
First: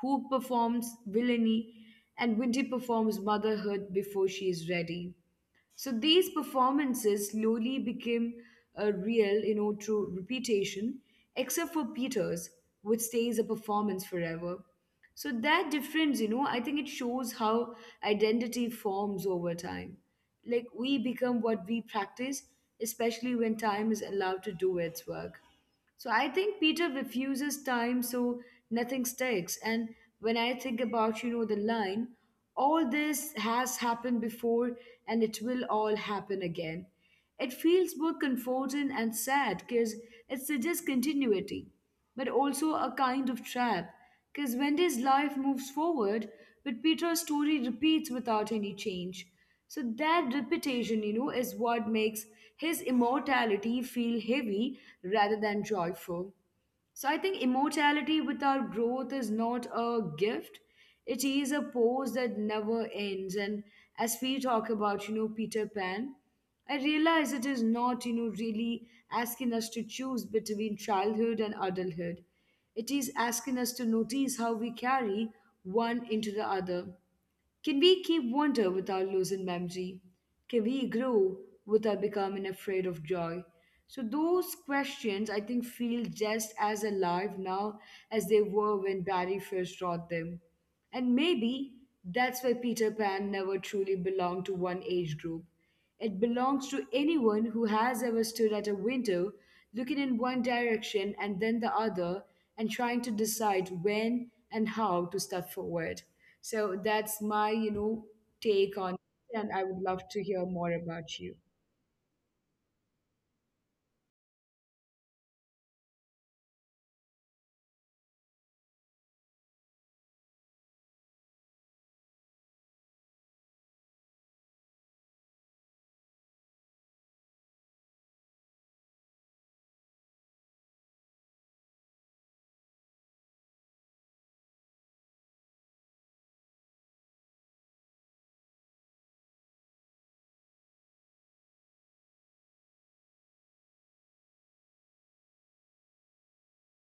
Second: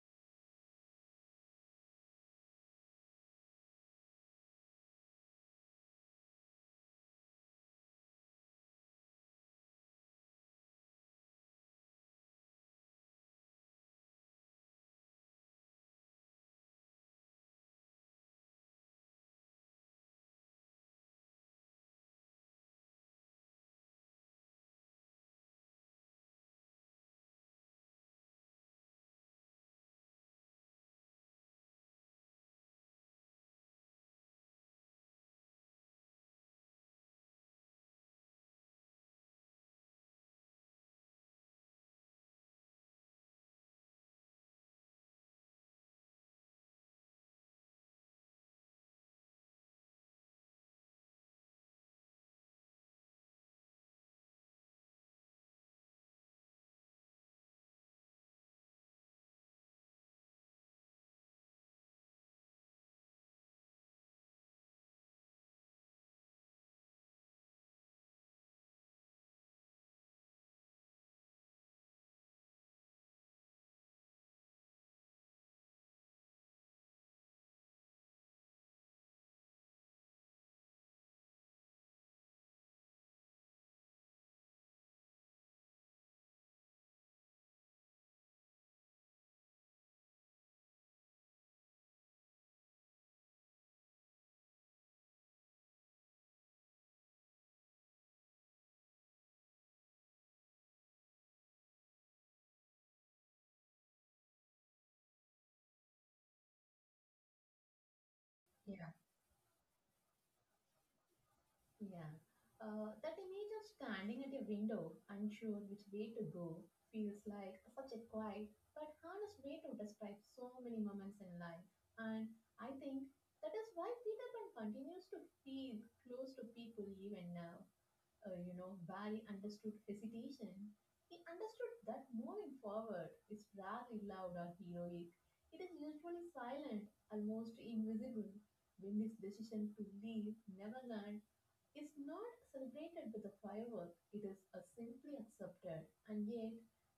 Hoop performs villainy, and Winty performs motherhood before she is ready. So these performances slowly became a real, you know, through reputation, except for Peter's, which stays a performance forever. So that difference, you know, I think it shows how identity forms over time. Like we become what we practice, especially when time is allowed to do its work. So I think Peter refuses time so nothing sticks. And when I think about, you know, the line, all this has happened before and it will all happen again. It feels both comforting and sad, because it suggests continuity, but also a kind of trap, because Wendy's life moves forward, but Peter's story repeats without any change. So that repetition, you know, is what makes his immortality feel heavy rather than joyful. So I think immortality without growth is not a gift. It is a pose that never ends. And as we talk about, you know, Peter Pan, I realize it is not, you know, really asking us to choose between childhood and adulthood. It is asking us to notice how we carry one into the other. Can we keep wonder without losing memory? Can we grow without becoming afraid of joy? So, those questions I think feel just as alive now as they were when Barry first wrote them. And maybe that's why Peter Pan never truly belonged to one age group. It belongs to anyone who has ever stood at a window looking in one direction and then the other and trying to decide when and how to step forward. So that's my, you know, take
Yeah.
on it, and I would love to hear more about you.
Yeah. Uh, that image of standing at a window, unsure which way to go, feels like such a quiet but honest way to describe so many moments in life. And I think that is why Peter Pan continues to feel close to people even now. Uh, you know, Barry understood hesitation. He understood that moving forward is rarely loud or heroic. It is usually silent, almost invisible. Wendy's decision to leave Neverland is not celebrated with a firework, it is uh, simply accepted. And yet,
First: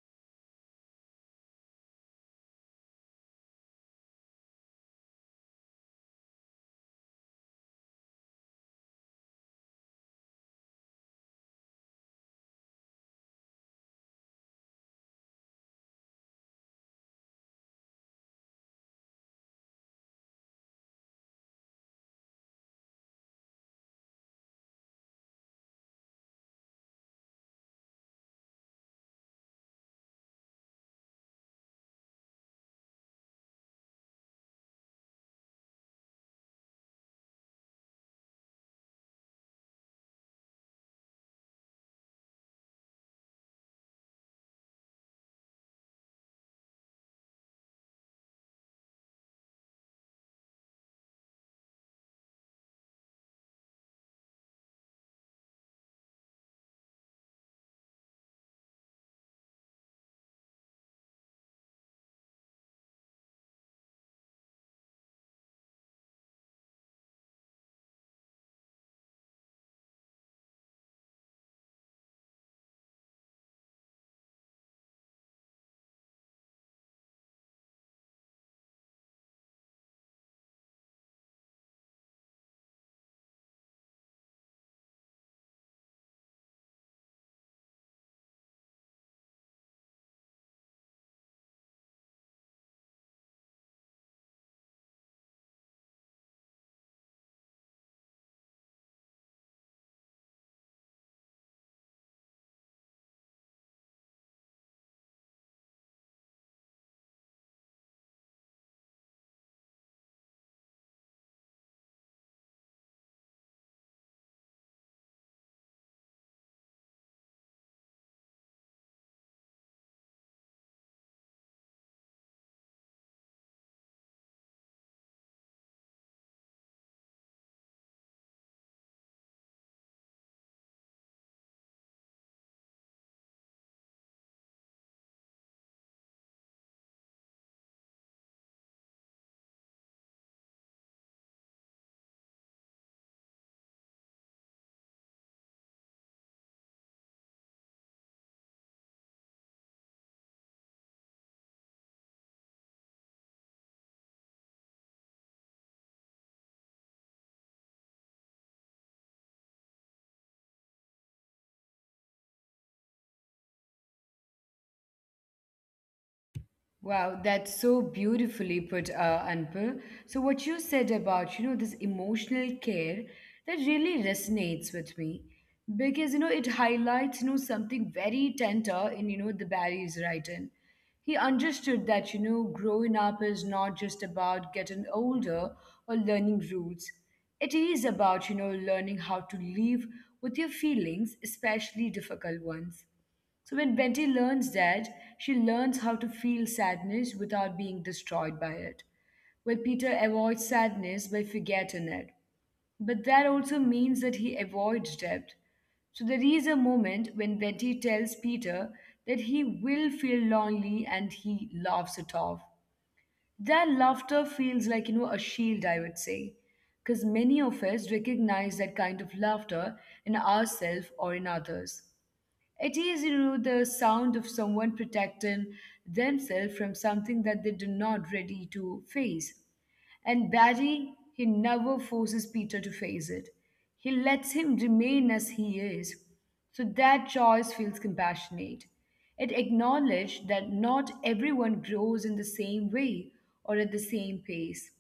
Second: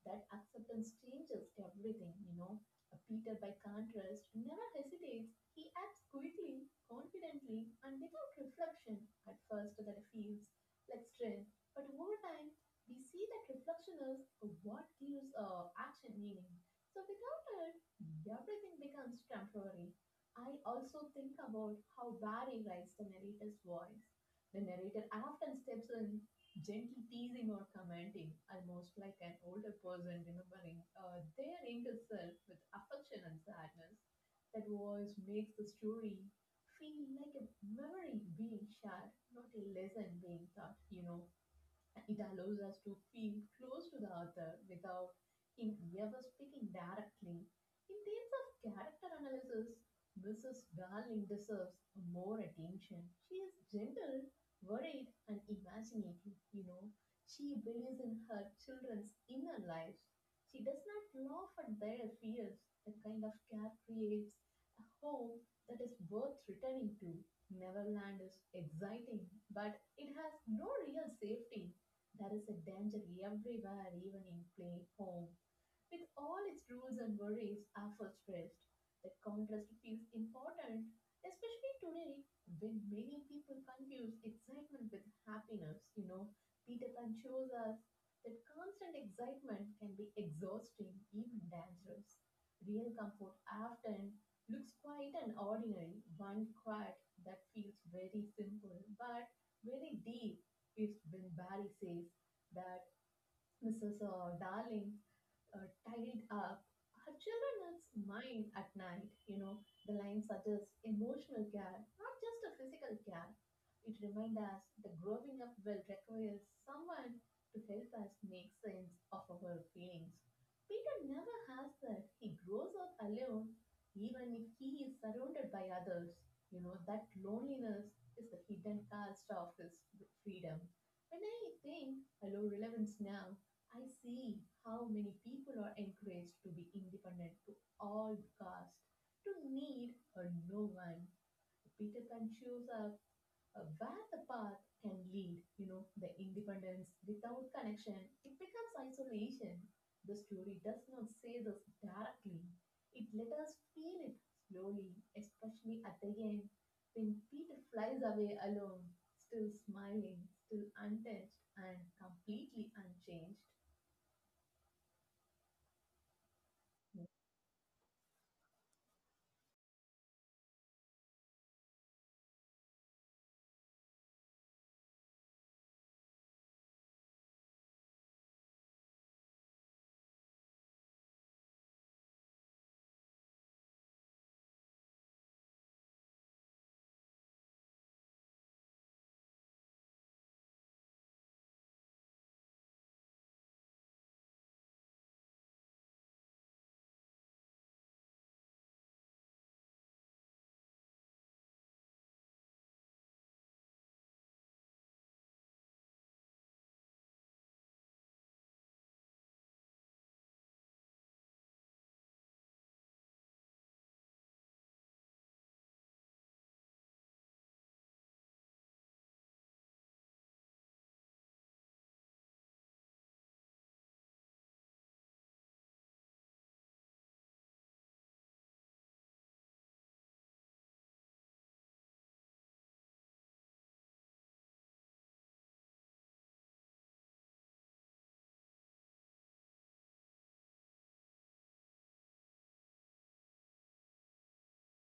that acceptance changes everything, you know. Uh, Peter, by contrast, never hesitates. He acts quickly, confidently, and without reflection. At first, that feels like strength, but over time, we see that reflection is what gives uh, action meaning. So, without it, everything becomes temporary. I also think about how Barry writes the narrator's voice. The narrator often steps in, gently teasing or commenting, almost like an older person remembering uh, their younger self with affection and sadness. That voice makes the story feel like a memory being shared, not a lesson being taught, you know. It allows us to feel close to the author without him ever speaking directly. In terms of character analysis, Missus Darling deserves more attention. She is gentle, worried, and imaginative. You know, she believes in her children's inner lives. She does not laugh at their fears. That kind of care creates a home that is worth returning to. Neverland is exciting, but it has no real safety. There is a danger everywhere, even in play home with all its rules and worries are frustrated. That contrast feels important, especially today when many people confuse excitement with happiness. You know, Peter Pan shows us that constant excitement can be exhausting, even dangerous. Real comfort often looks quite an ordinary, one quiet that feels very simple but very deep is when Barry says that Missus uh, Darling uh, tied up are children's mind at night. You know, the line suggests emotional care, not just a physical care. It reminds us that growing up will require someone to help us make sense of our feelings. Peter never has that. He grows up alone, even if he is surrounded by others. You know, that loneliness is the hidden cost of his freedom. When I think hello relevance now, I see how many people are encouraged to be independent to all costs, to need or no one. Peter can choose up uh, where the path can lead. You know, the independence without connection, it becomes isolation. The story does not say this directly. It let us feel it slowly, especially at the end when Peter flies away alone, still smiling, still untouched, and completely unchanged.
Wow, that's so beautifully put, uh, Anpal. So what you said about, you know, this emotional care, that really resonates with me because, you know, it highlights, you know, something very tender in, you know, the Barry's writing. He understood that, you know, growing up is not just about getting older or learning rules. It is about, you know, learning how to live with your feelings, especially difficult ones. So when Betty learns that, she learns how to feel sadness without being destroyed by it. Well, Peter avoids sadness by forgetting it, but that also means that he avoids debt. So there is a moment when Betty tells Peter that he will feel lonely and he laughs it off. That laughter feels like, you know, a shield, I would say, because many of us recognize that kind of laughter in ourselves or in others. It is, you know, the sound of someone protecting themselves from something that they do not ready to face. And Barry, he never forces Peter to face it. He lets him remain as he is. So that choice feels compassionate. It acknowledged that not everyone grows in the same way or at the same pace.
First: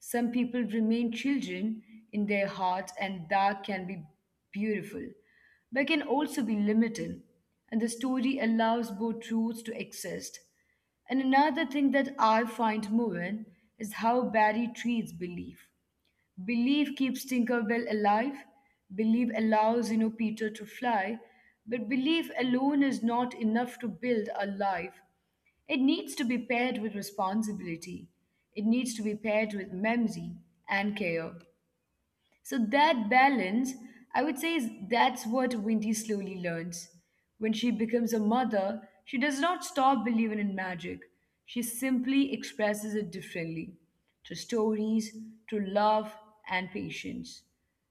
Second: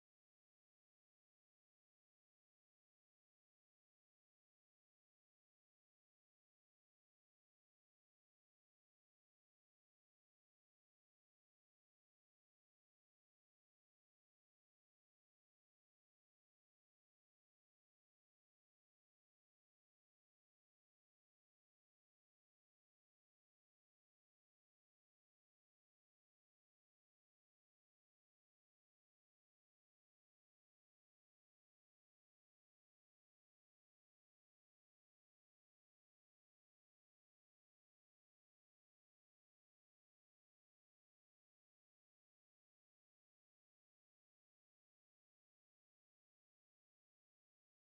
Some people remain children in their hearts, and that can be beautiful, but can also be limiting. And the story allows both truths to exist. And another thing that I find moving is how Barry treats belief. Belief keeps Tinkerbell alive. Belief allows, you know, Peter to fly. But belief alone is not enough to build a life. It needs to be paired with responsibility. It needs to be paired with memory and care. So that balance, I would say, is that's what Windy slowly learns. When she becomes a mother, she does not stop believing in magic. She simply expresses it differently through stories, through love and patience.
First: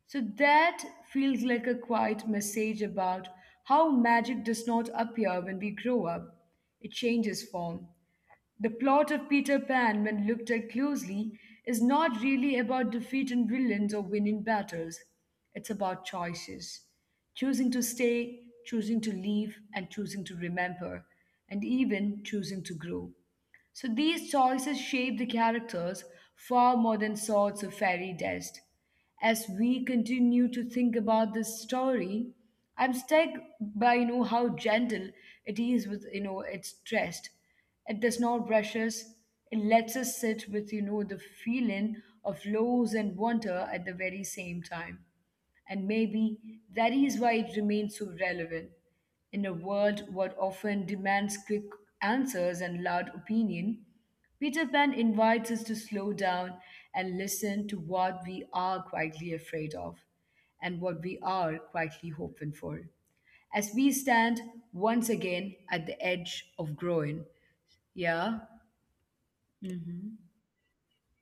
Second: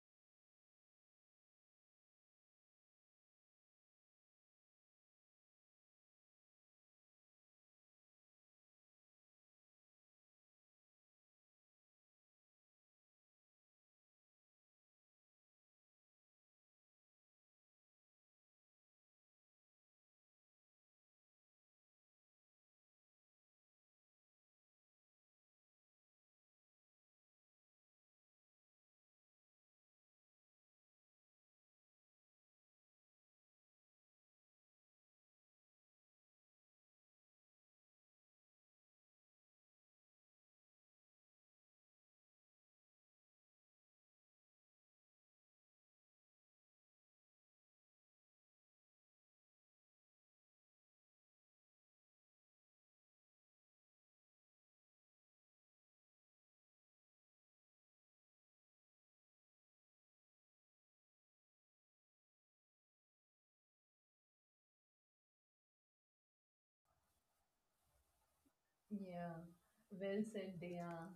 So that feels like a quiet message about how magic does not appear when we grow up. It changes form. The plot of Peter Pan, when looked at closely, is not really about defeating villains or winning battles. It's about choices, choosing to stay, choosing to leave, and choosing to remember, and even choosing to grow. So these choices shape the characters far more than swords of fairy dust. As we continue to think about this story, I'm struck by you know how gentle it is with you know its trust. It does not rush us. It lets us sit with you know the feeling of loss and wonder at the very same time. And maybe that is why it remains so relevant. In a world what often demands quick answers and loud opinion, Peter Pan invites us to slow down and listen to what we are quietly afraid of and what we are quietly hoping for. As we stand once again at the edge of growing. Yeah.
Yeah,
Mm-hmm.
well said, Dia.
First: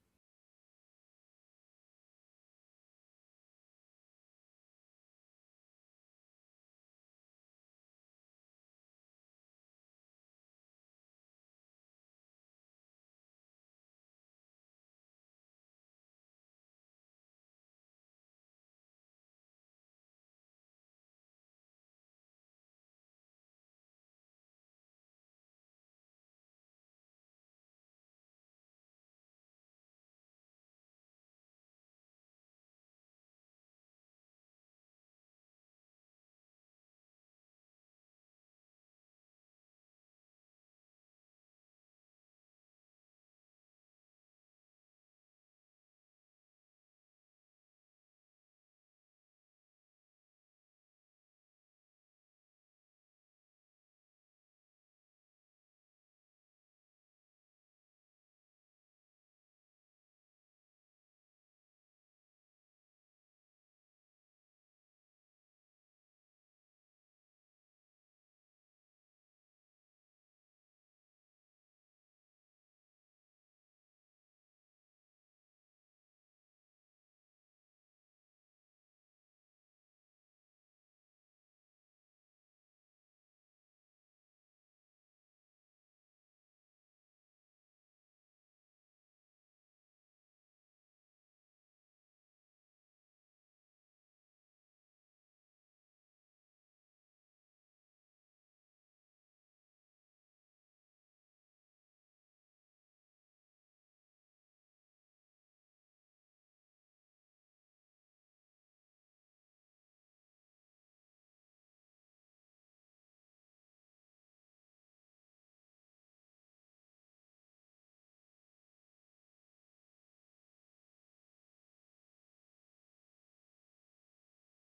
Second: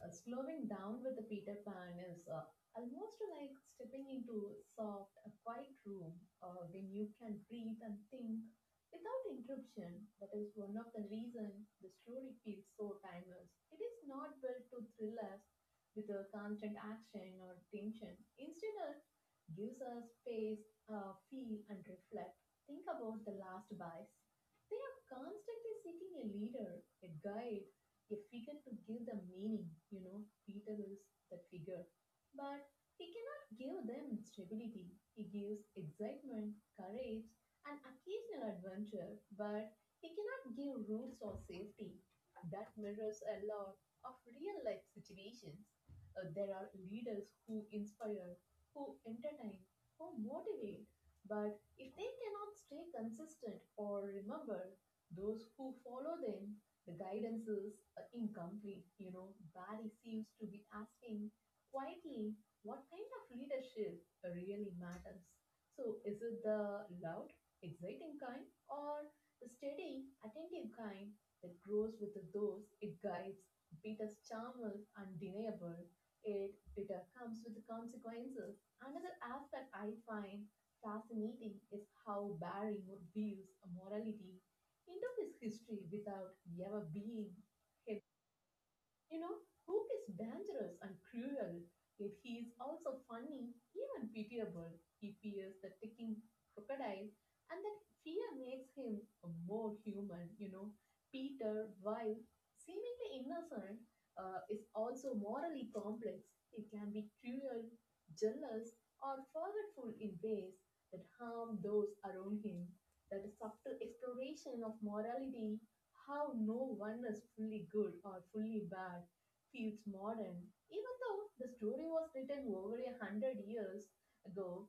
Uh, slowing down with the Peter Pan is uh, almost like stepping into a soft, a quiet room uh, when you can breathe and think without interruption. That is one of the reasons the story feels so timeless. It is not built to thrill us with a constant action or tension. Instead, it gives us space, uh, feel, and reflect. Think about the last buys. They are constantly seeking a leader, a guide, a figure to give them meaning. You know, Peter is that figure. But he cannot give them stability. He gives excitement, courage, and occasional adventure, but he cannot give roots or safety. That mirrors a lot of real life situations. Uh, there are leaders who inspire, who entertain, who motivate but if they cannot stay consistent or remember those who follow them, the guidance is uh, incomplete. You know, Barry seems to be asking quietly what kind of leadership really matters. So, is it the loud, exciting kind or the steady, attentive kind that grows with those it guides? Peter's charm is undeniable. It, it uh, comes with consequences. Another aspect I find fascinating is how Barry views morality into his history without ever being heavily, you know, Hook is dangerous and cruel, yet he is also funny, even pitiable. He fears the ticking crocodile, and that fear makes him more human, you know. Peter, while seemingly innocent, uh, is also morally complex. He can be cruel, jealous, or forgetful in ways that harm those around him. That subtle exploration of morality how no one is fully good or fully bad feels modern, even though the story was written over a hundred years ago.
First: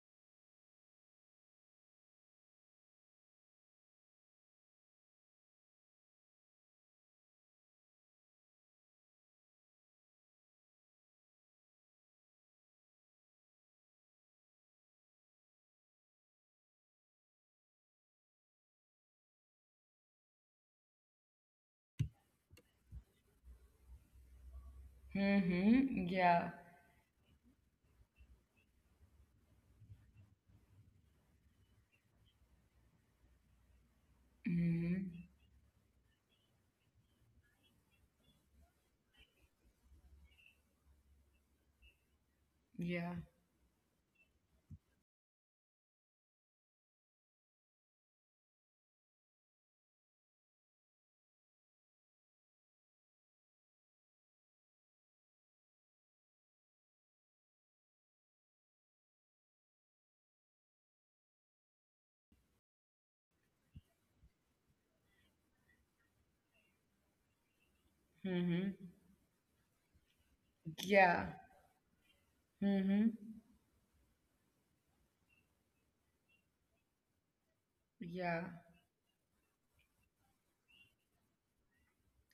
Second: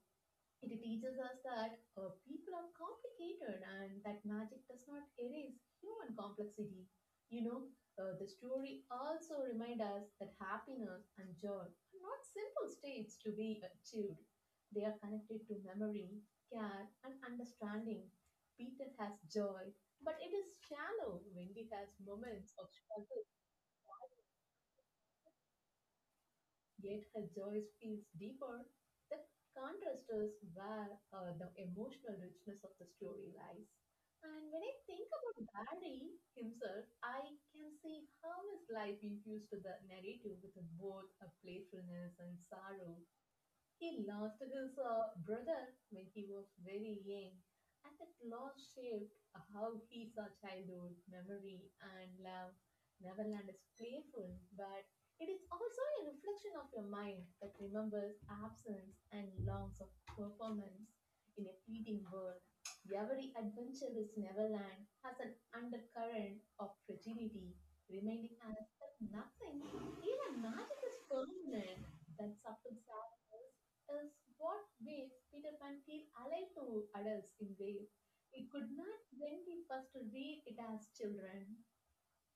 It teaches us that uh, people are complicated and that magic does not erase human complexity. You know, uh, the story also reminds us that happiness and joy are not simple states to be achieved. They are connected to memory, care, and understanding. Peter has joy, but it is shallow when he has moments of struggle.
Mm-hmm. Yeah.
Yet her joy feels deeper. The contrast is where uh, the emotional richness of the story lies. And when I
Mm-hmm.
think about Barry himself, I can see how his life infused the narrative with both a playfulness and sorrow.
Yeah.
He lost his uh, brother when he was very young, and that loss shaped how he saw childhood, memory, and love. Neverland is playful, but it is also a reflection of your mind that remembers absence and longs of performance in a fleeting world. Every adventure is Neverland has an undercurrent of fragility, reminding us
Mm-hmm.
that nothing, even magic, is
Yeah.
permanent. That subtle
Mm-hmm.
sadness is what makes Peter Pan feel alive to adults in ways it
Yeah,
could not when we first read it as children.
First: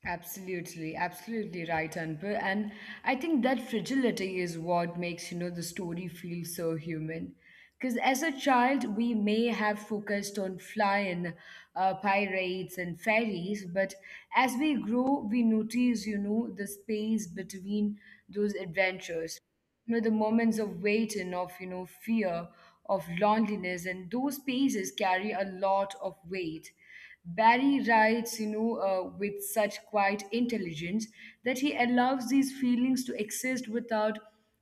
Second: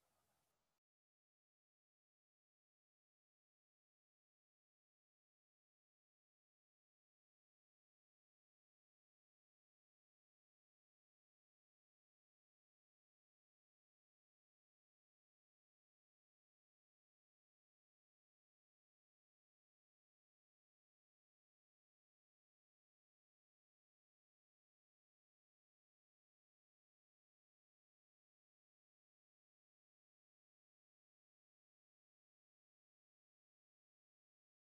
absolutely, absolutely right, Anpur. And I think that fragility is what makes, you know, the story feel so human. Because as a child, we may have focused on flying uh, pirates and fairies, but as we grow, we notice, you know, the space between those adventures. you know the moments of waiting, of you know fear of loneliness, and those spaces carry a lot of weight. Barry writes, you know uh, with such quiet intelligence that he allows these feelings to exist without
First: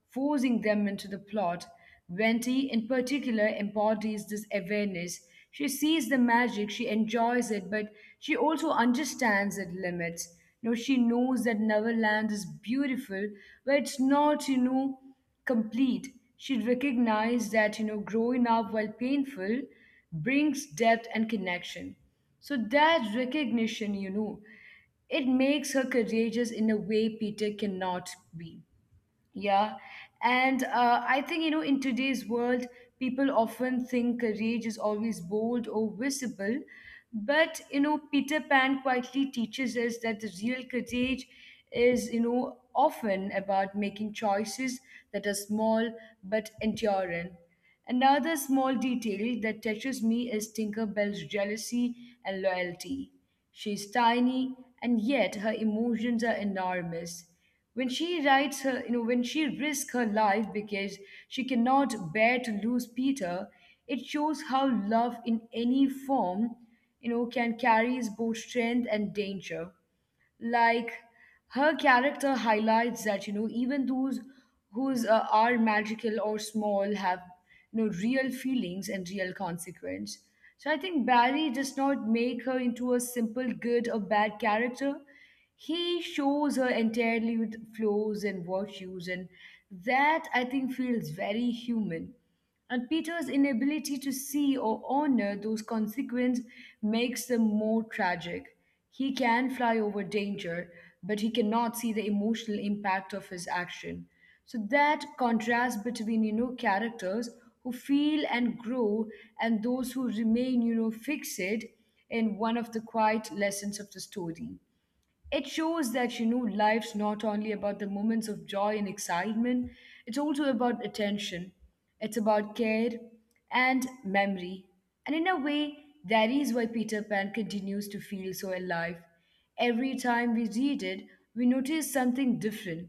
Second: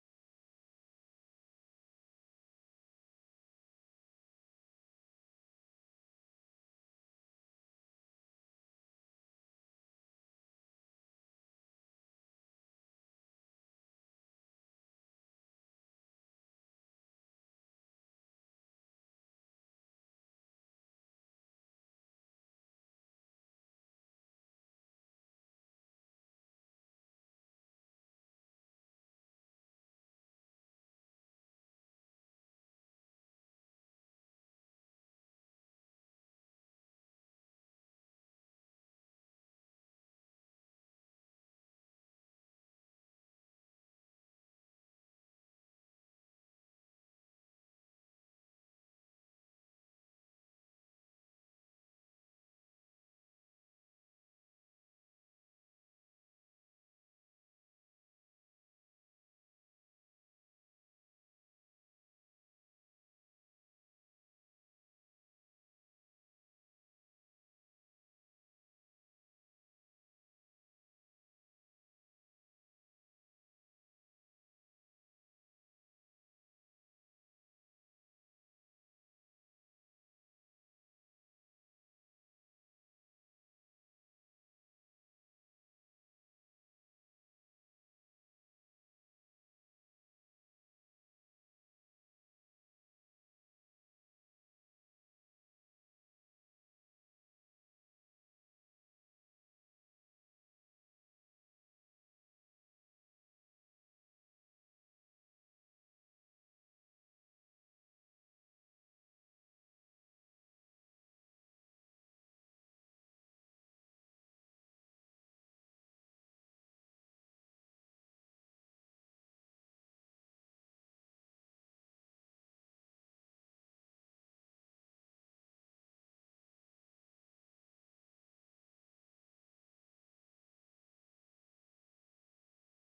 forcing them into the plot. Venti in particular embodies this awareness. She sees the magic, she enjoys it, but she also understands its limits. You know, she knows that Neverland is beautiful, but it's not, you know, complete. She recognized that, you know, growing up, while painful, brings depth and connection. So that recognition, you know, it makes her courageous in a way Peter cannot be. Yeah. And uh, I think, you know, in today's world, people often think courage is always bold or visible. But, you know, Peter Pan quietly teaches us that the real courage is, you know, often about making choices that are small but enduring. Another small detail that touches me is Tinkerbell's jealousy and loyalty. She is tiny, and yet her emotions are enormous. When she writes her, you know, when she risks her life because she cannot bear to lose Peter, it shows how love in any form, you know, can carry both strength and danger. Like her character highlights that you know even those whose uh, are magical or small have you know real feelings and real consequence. So I think Barry does not make her into a simple good or bad character. He shows her entirely with flaws and virtues, and that, I think, feels very human. And Peter's inability to see or honor those consequences makes them more tragic. He can fly over danger, but he cannot see the emotional impact of his action. So that contrast between, you know, characters who feel and grow and those who remain, you know, fixated, in one of the quiet lessons of the story. It shows that you know life's not only about the moments of joy and excitement. It's also about attention. It's about care and memory. And in a way, that is why Peter Pan continues to feel so alive. Every time we read it, we notice something different,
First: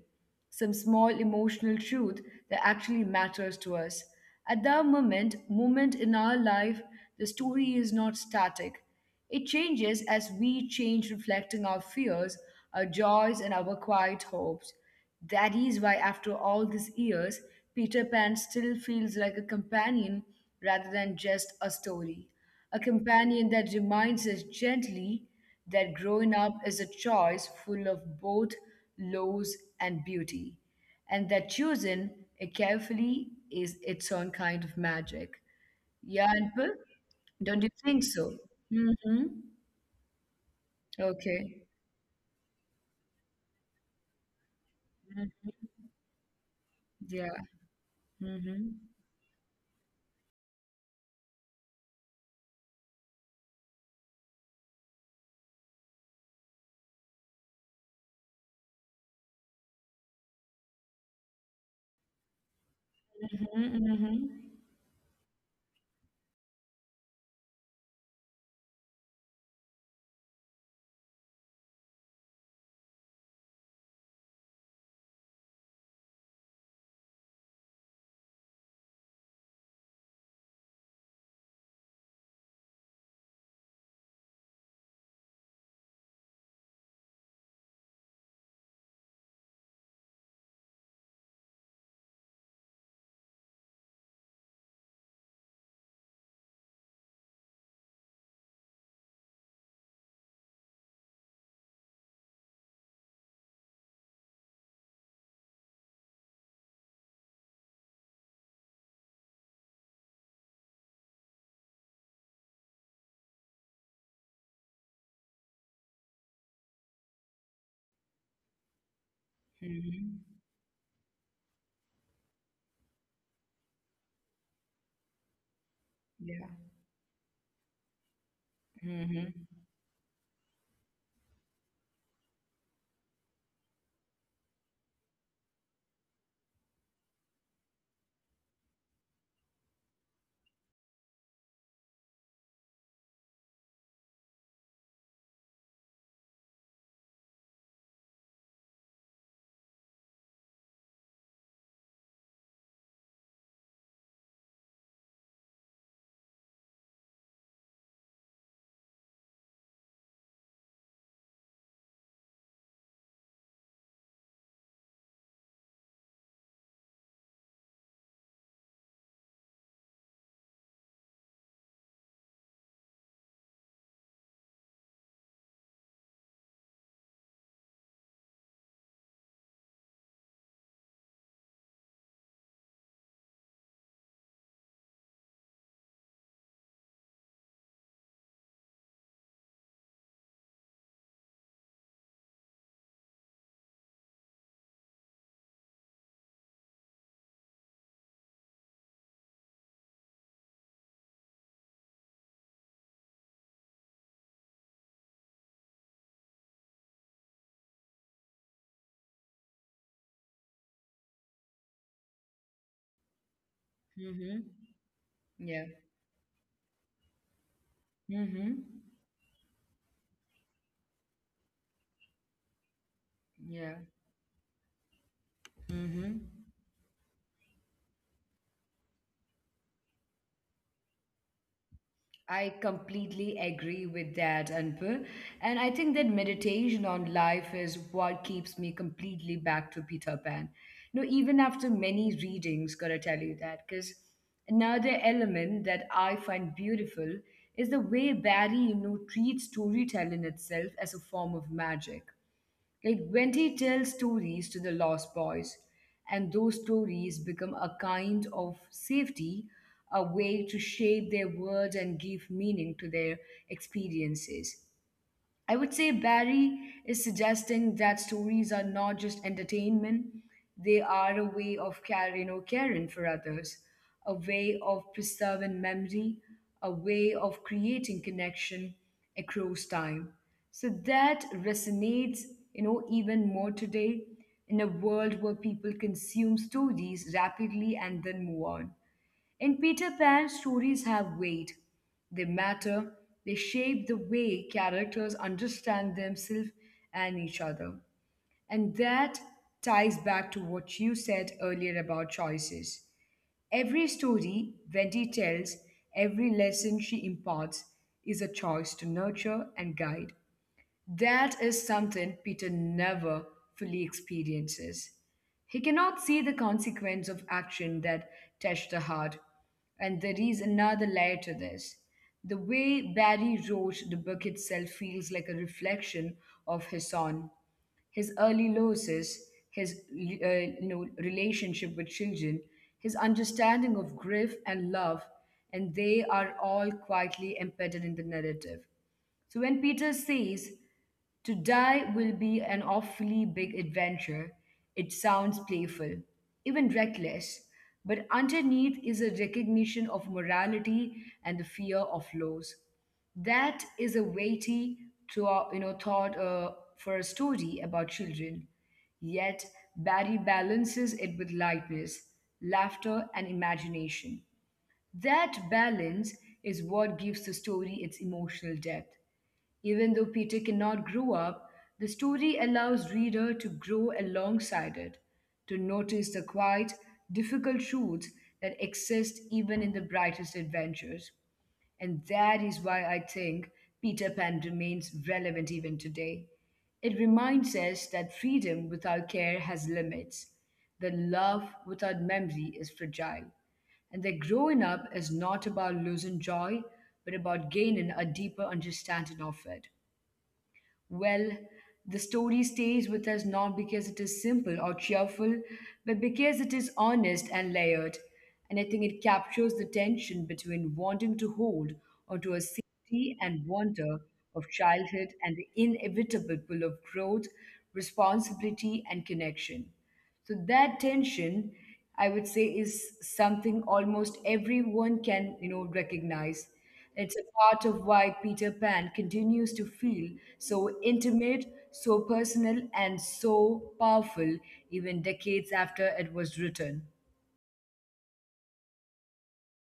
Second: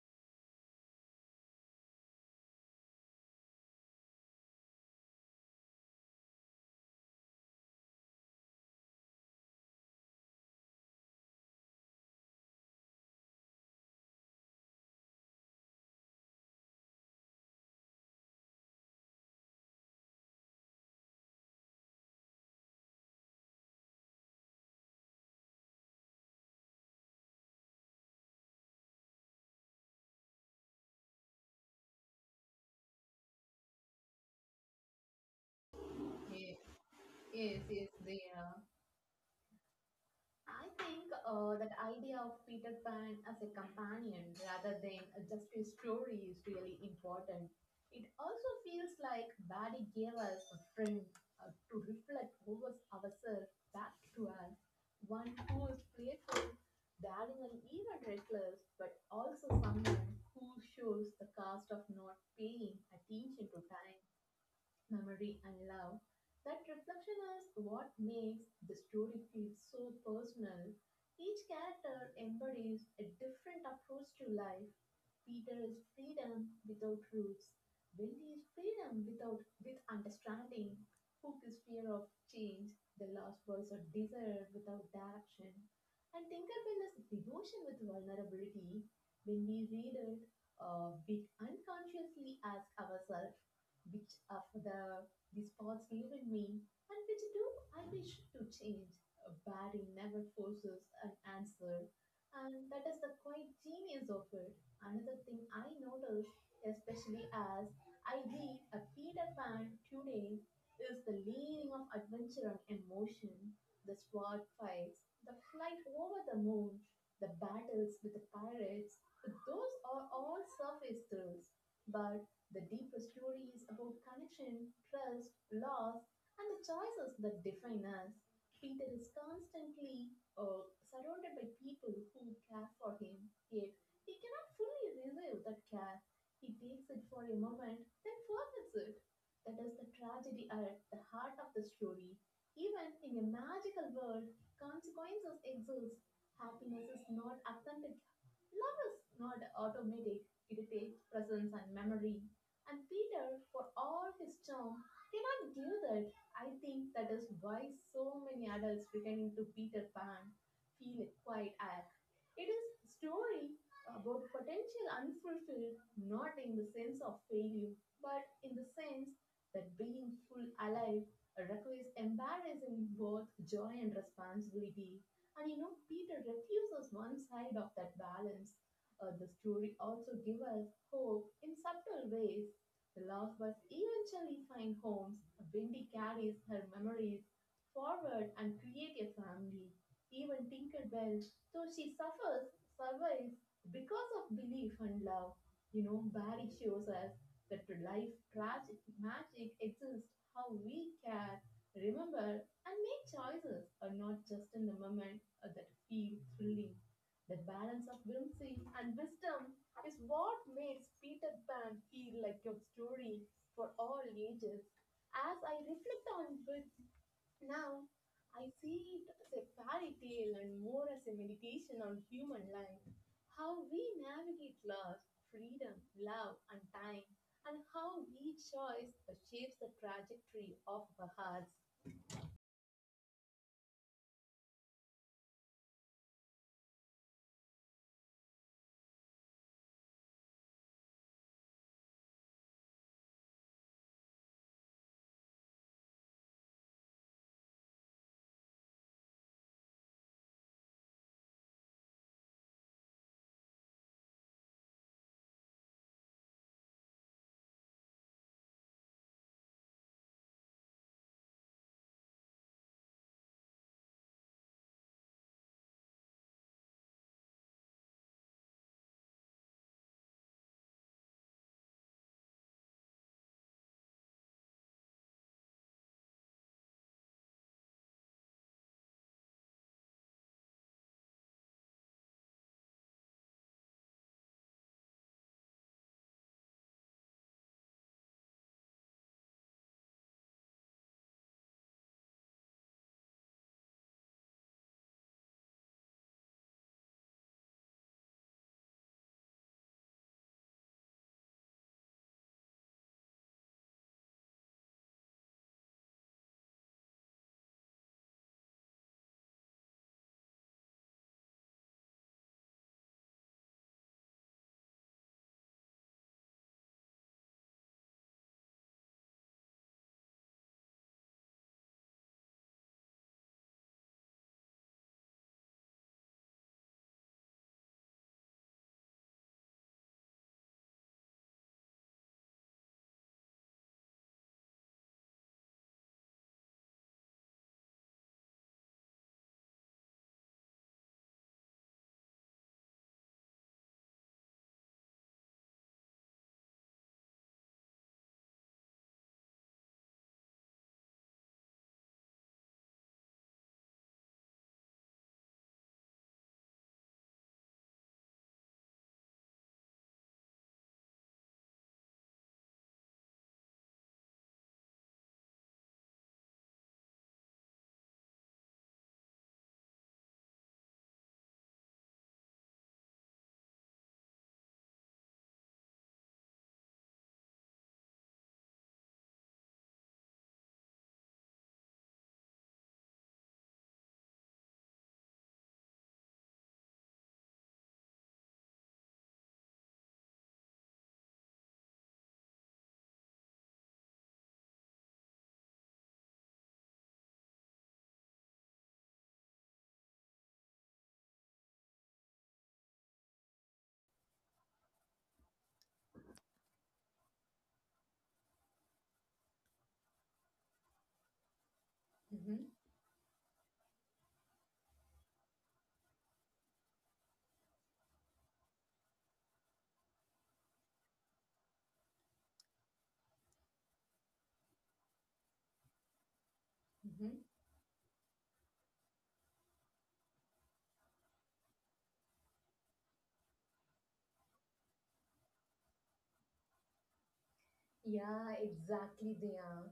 some small emotional truth that actually matters to us at that moment moment in our life. The story is not static. It changes as we change, reflecting our fears, our joys, and our quiet hopes. That is why, after all these years, Peter Pan still feels like a companion rather than just a story. A companion that reminds us gently that growing up is a choice full of both lows and beauty, and that choosing it carefully is its own kind of magic. Yeah,
Yes,
Anpal? Don't
yes,
you
yes,
think
they
so?
are.
Hmm.
I think
Okay.
uh, that idea of Peter Pan as a companion rather than uh,
Mm.
just a story is really
Yeah.
important. It also
Mm-hmm.
feels like Barry gave us a friend uh, to reflect over ourselves back to us. One who is playful, daring, and even reckless, but also someone who shows the cost of not paying attention to
Mm-hmm.
time
Mm-hmm.
memory, and love. That reflection is what makes the story feel so personal. Each character embodies a different approach to life. Peter is freedom without roots. Billy is freedom without with understanding. Hook is fear of change. The last was a desire without direction. And Tinkerbell is devotion with vulnerability. When we read it, uh, we unconsciously ask ourselves, which are the, the spots live in me and which do I wish to change. Uh, Barry never forces an answer, and that is the quite genius of it. Another thing I noticed, especially as I read a Peter Pan today, is the layering of adventure and emotion, the sword fights, the flight over the moon, the battles with the pirates. Those are
Mm-hmm.
all surface thrills, but the deeper story is about connection, trust, loss,
Yeah.
and the choices that define us. Peter is
Mm-hmm.
constantly uh, surrounded by people who care for him, yet he cannot fully receive that care. He takes it for a moment, then forgets it. That is the tragedy at the heart of the story. Even in a magical world, consequences exist. Happiness is not authentic. Love is not automatic. It takes presence and memory. And Peter, for all his charm, cannot do that. I think that is why so many adults pretending to Peter Pan feel quite it is a story about potential unfulfilled, not in the sense of failure, but in the sense that being full alive requires embarrassing both joy and responsibility. And you know, Peter refuses one side of that balance. Uh, the story also gives us hope in subtle ways. The lost bus eventually find homes. Wendy carries her memories forward and create a family. Even Tinkerbell so she suffers, survives because of belief and love. You know, Barry shows us that life tragic magic exists how we care, remember, and make choices are not just in the moment uh, that feel thrilling. The balance of whimsy and wisdom is what makes Peter Pan feel like a story for all
Mm-hmm.
ages. As I
Yeah.
reflect on it now, I
Mm-hmm.
see it as a fairy tale and more as a meditation on human life, how we
Yeah.
navigate loss, freedom,
Mm-hmm.
love, and time, and how each choice shapes the trajectory of our hearts.
I completely agree with that, Anpur. And I think that meditation on life is what keeps me completely back to Peter Pan. You know, even after many readings, gotta tell you that, because another element that I find beautiful is the way Barry, you know, treats storytelling itself as a form of magic. Like when they tell stories to the lost boys, and those stories become a kind of safety, a way to shape their words and give meaning to their experiences. I would say Barry is suggesting that stories are not just entertainment, they are a way of caring or caring for others, a way of preserving memory, a way of creating connection across time. So that resonates, you know, even more today in a world where people consume stories rapidly and then move on. In Peter Pan, stories have weight. They matter. They shape the way characters understand themselves and each other. And that ties back to what you said earlier about choices. Every story Wendy tells, every lesson she imparts is a choice to nurture and guide. That is something Peter never fully experiences. He cannot see the consequence of action that touch the heart. And there is another layer to this. The way Barry wrote the book itself feels like a reflection of his own, his early losses, his uh, you know, relationship with children, his understanding of grief and love, and they are all quietly embedded in the narrative. So when Peter says, to die will be an awfully big adventure. It sounds playful, even reckless, but underneath is a recognition of morality and the fear of loss. That is a weighty thought, you know, thought uh, for a story about children. Yet Barry balances it with lightness, laughter, and imagination. That balance is what gives the story its emotional depth. Even though Peter cannot grow up, the story allows reader to grow alongside it, to notice the quiet, difficult truths that exist even in the brightest adventures. And that is why I think Peter Pan remains relevant even today. It reminds us that freedom without care has limits, that love without memory is fragile, and that growing up is not about losing joy, but about gaining a deeper understanding of it. Well, the story stays with us not because it is simple or cheerful, but because it is honest and layered. And I think it captures the tension between wanting to hold onto a safety and wonder of childhood and the inevitable pull of growth, responsibility, and connection. So that tension, I would say, is something almost everyone can, you know, recognize. It's a
Mm-hmm.
part of why Peter Pan continues to feel so intimate, so personal, and so powerful even decades after it was written.
Yeah, exactly they are.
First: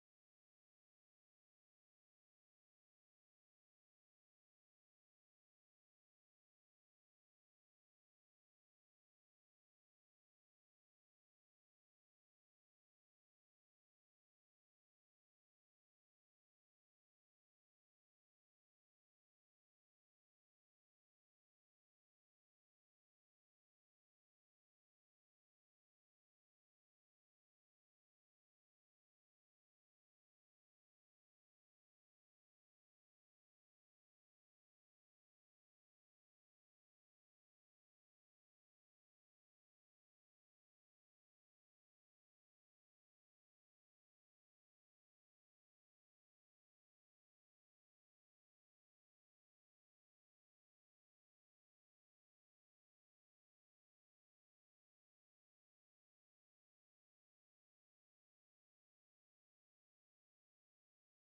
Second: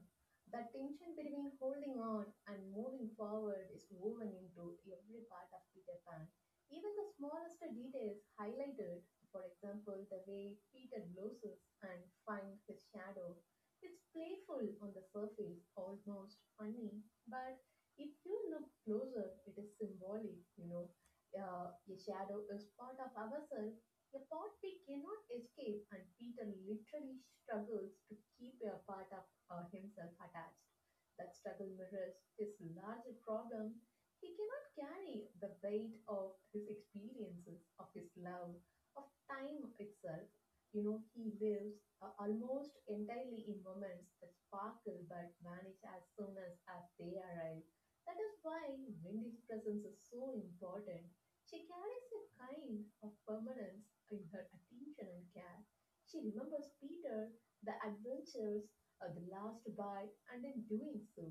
That tension between holding on and moving forward is woven into every part of Peter Pan. Even the smallest details highlighted, for example, the way Peter loses and finds his shadow. It's playful on the surface, almost funny, but if you look closer, it is symbolic, you know. Uh, a shadow is part of ourselves a pot we cannot escape and Peter literally struggles to keep a part of uh, himself attached. That struggle mirrors his larger problem. He cannot carry the weight of his experiences, of his love, of time itself. You know, he lives uh, almost entirely in moments that sparkle but vanish as soon as, as they arrive. That is why Wendy's presence is so important she carries a kind of permanence in her attention and care. She remembers Peter, the adventures, uh, the last bite, and in doing so,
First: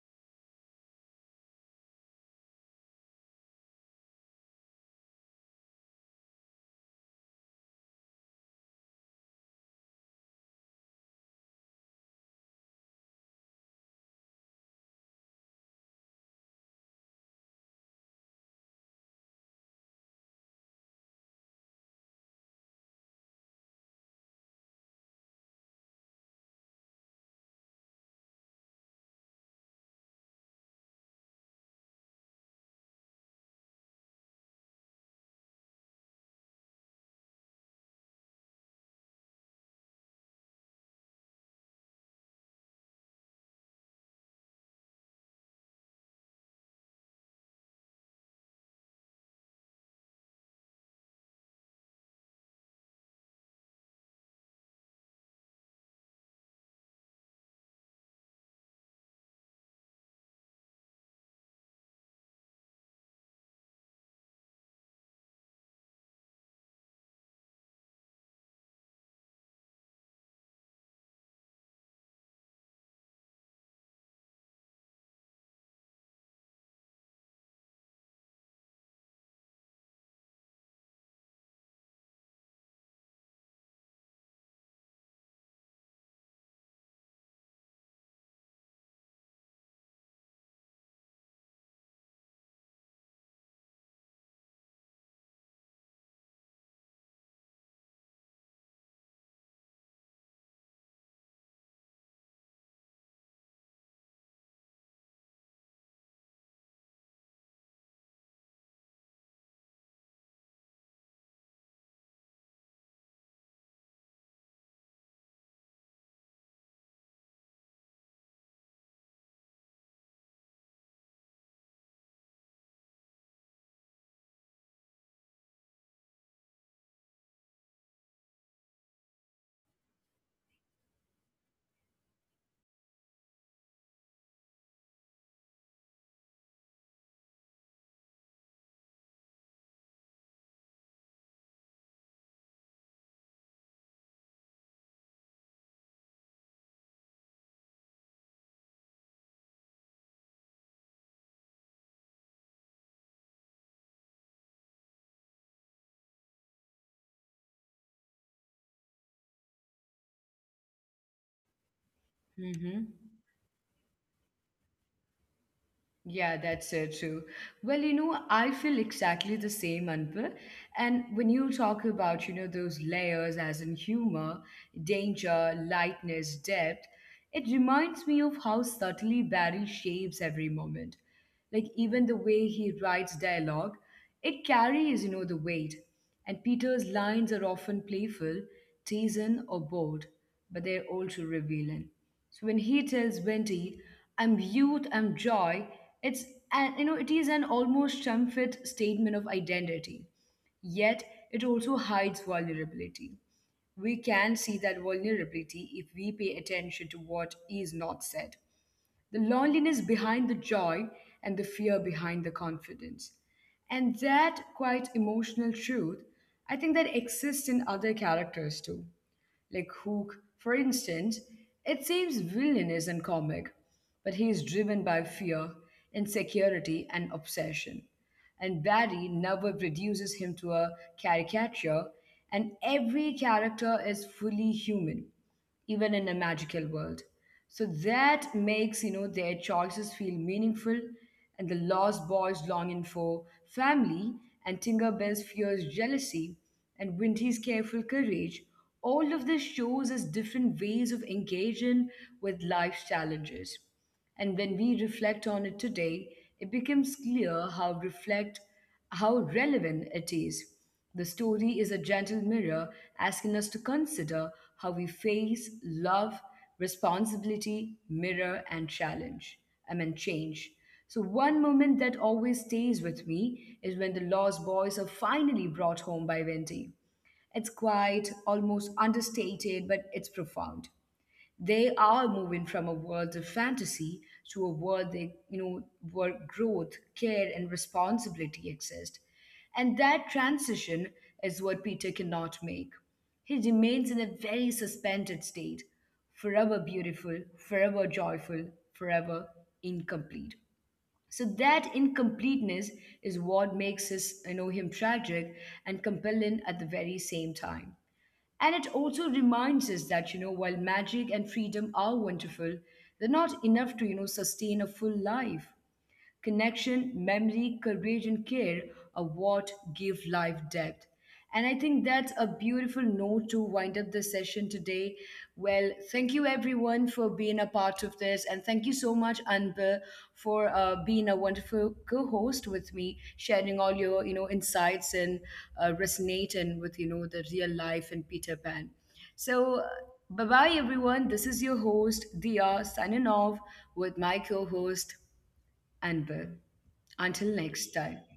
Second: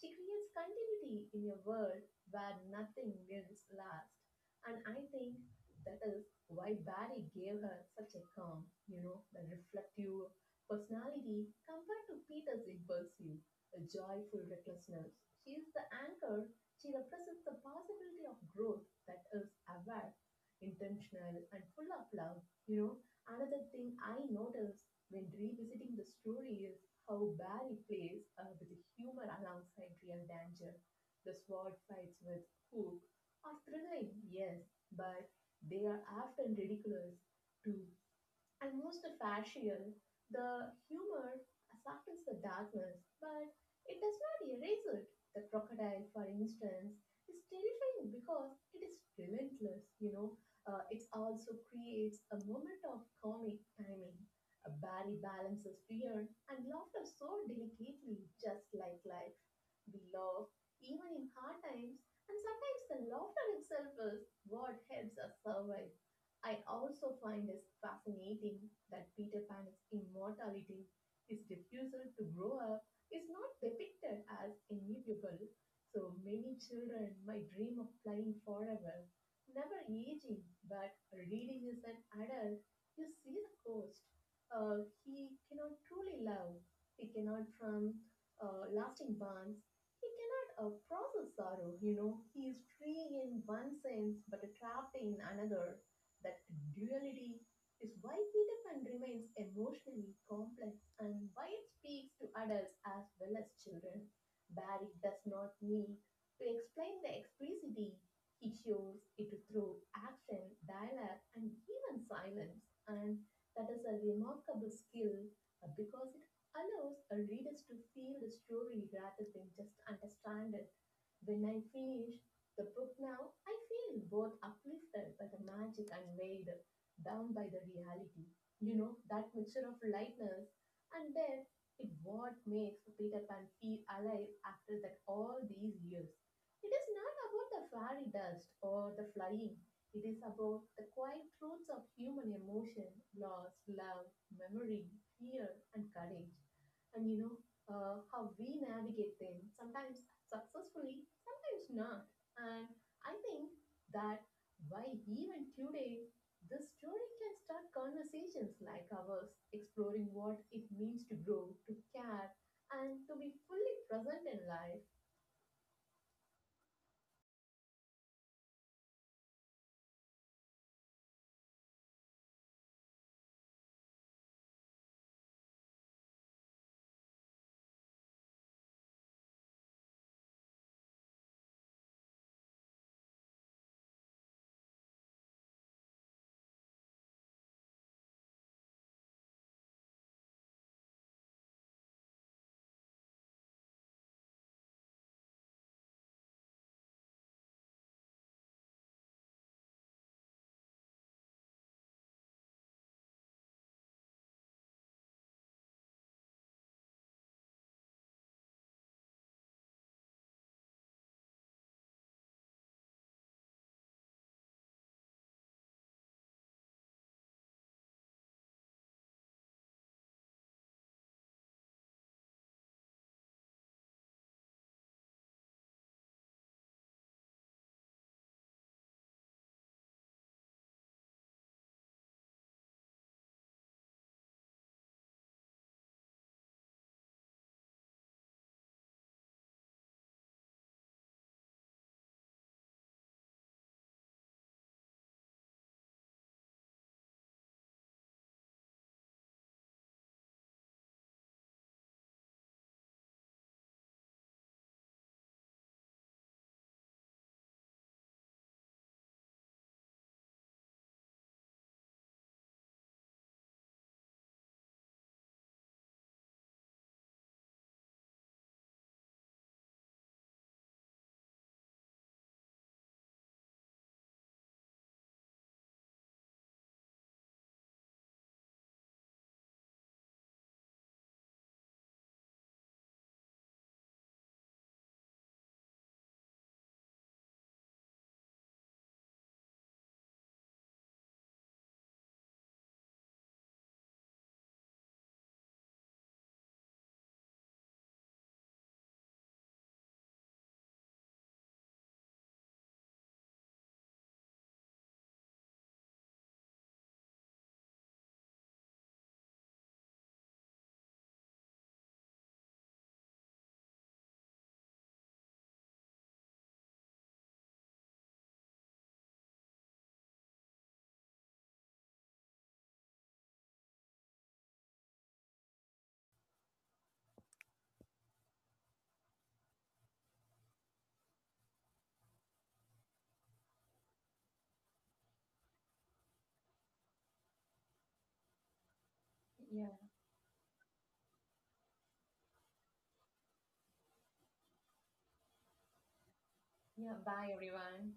she creates continuity in a world where nothing else lasts. And I think that is why Barry gave her such a calm, you know, the reflective personality compared to Peter's impulsive, a joyful recklessness. She is the anchor she represents the possibility of growth that is aware, intentional, and full of love. You know, another thing I noticed when revisiting the story is how Barry plays uh, with humor alongside real danger. The sword fights with Hook are thrilling, yes, but they are often ridiculous too and most facial. The humor softens the darkness, but it does not erase it. The crocodile, for instance, is terrifying because it is relentless, you know. Uh, it also creates a moment of comic timing. A Barry balances fear and laughter so delicately, just like life. We laugh even in hard times, and sometimes the laughter itself is what helps us survive. I also find it fascinating that Peter Pan's immortality, his refusal to grow up, is not depicted as inevitable. So many children might dream of flying forever, never aging, but reading is an adult. You see the cost. Uh, he cannot truly love. He cannot form uh, lasting bonds. He cannot uh, process sorrow. You know, he is free in one sense but trapped in another. That duality is why Peter Pan remains emotionally complex and why it speaks to adults as well as children. Barry does not need to explain the explicitity, he shows it through action, dialogue, and even silence. And that is a remarkable skill uh, because it allows a readers to feel the story rather than just understand it. When I finish the book now, I feel both uplifted by the magic and weighed down by the reality. You know, that mixture of lightness and depth is what makes Peter Pan feel alive after that all these years. It is not about the fairy dust or the flying. It is about the quiet truths of human emotion, loss, love, memory, fear, and courage. And you know uh, how we navigate them, sometimes successfully, sometimes not. And I think that why even today this story can start conversations like ours, exploring what it means to grow, to care, and
Hmm.
to be fully present in life.
Yeah, that's so true. Well, you know, I feel exactly the same, Anpal. And when you talk about, you know, those layers as in humor, danger, lightness, depth, it reminds me of how subtly Barry shapes every moment. Like even the way he writes dialogue, it carries, you know, the weight. And Peter's lines are often playful, teasing, or bold, but they're also revealing. So when he tells Wendy, "I'm youth, I'm joy," it's an you know it is an almost triumphant statement of identity. Yet it also hides vulnerability. We can see that vulnerability if we pay attention to what is not said, the loneliness behind the joy and the fear behind the confidence. And that quite emotional truth, I think that exists in other characters too. Like Hook, for instance, it seems villainous and comic, but he is driven by fear, insecurity, and obsession. And Barry never reduces him to a caricature, and every character is fully human even in a magical world. So that makes you know their choices feel meaningful, and the lost boy's longing for family, and Tinkerbell's fierce jealousy, and Winty's careful courage. All of this shows us different ways of engaging with life's challenges. And when we reflect on it today, it becomes clear how reflect how relevant it is. The story is a gentle mirror asking us to consider how we face love, responsibility, mirror, and challenge. I mean change. So one moment that always stays with me is when the lost boys are finally brought home by Wendy. It's quiet, almost understated, but it's profound. They are moving from a world of fantasy to a world they, you know, where growth, care, and responsibility exist. And that transition is what Peter cannot make. He remains in a very suspended state, forever beautiful, forever joyful, forever incomplete. So that incompleteness is what makes his, you know, him tragic and compelling at the very same time. And it also reminds us that, you know, while magic and freedom are wonderful, they're not enough to, you know, sustain a full life. Connection, memory, courage, and care are what give life depth. And I think that's a beautiful note to wind up the session today. Well, thank you everyone for being a part of this. And thank you so much, Anbu, for uh, being a wonderful co-host with me, sharing all your, you know, insights and uh, resonating with, you know, the real life and Peter Pan. So uh,
Yeah.
bye-bye everyone. This is your host, Dia, signing off with my co-host, and well.
Yeah.
Until
Bye
next time.
everyone.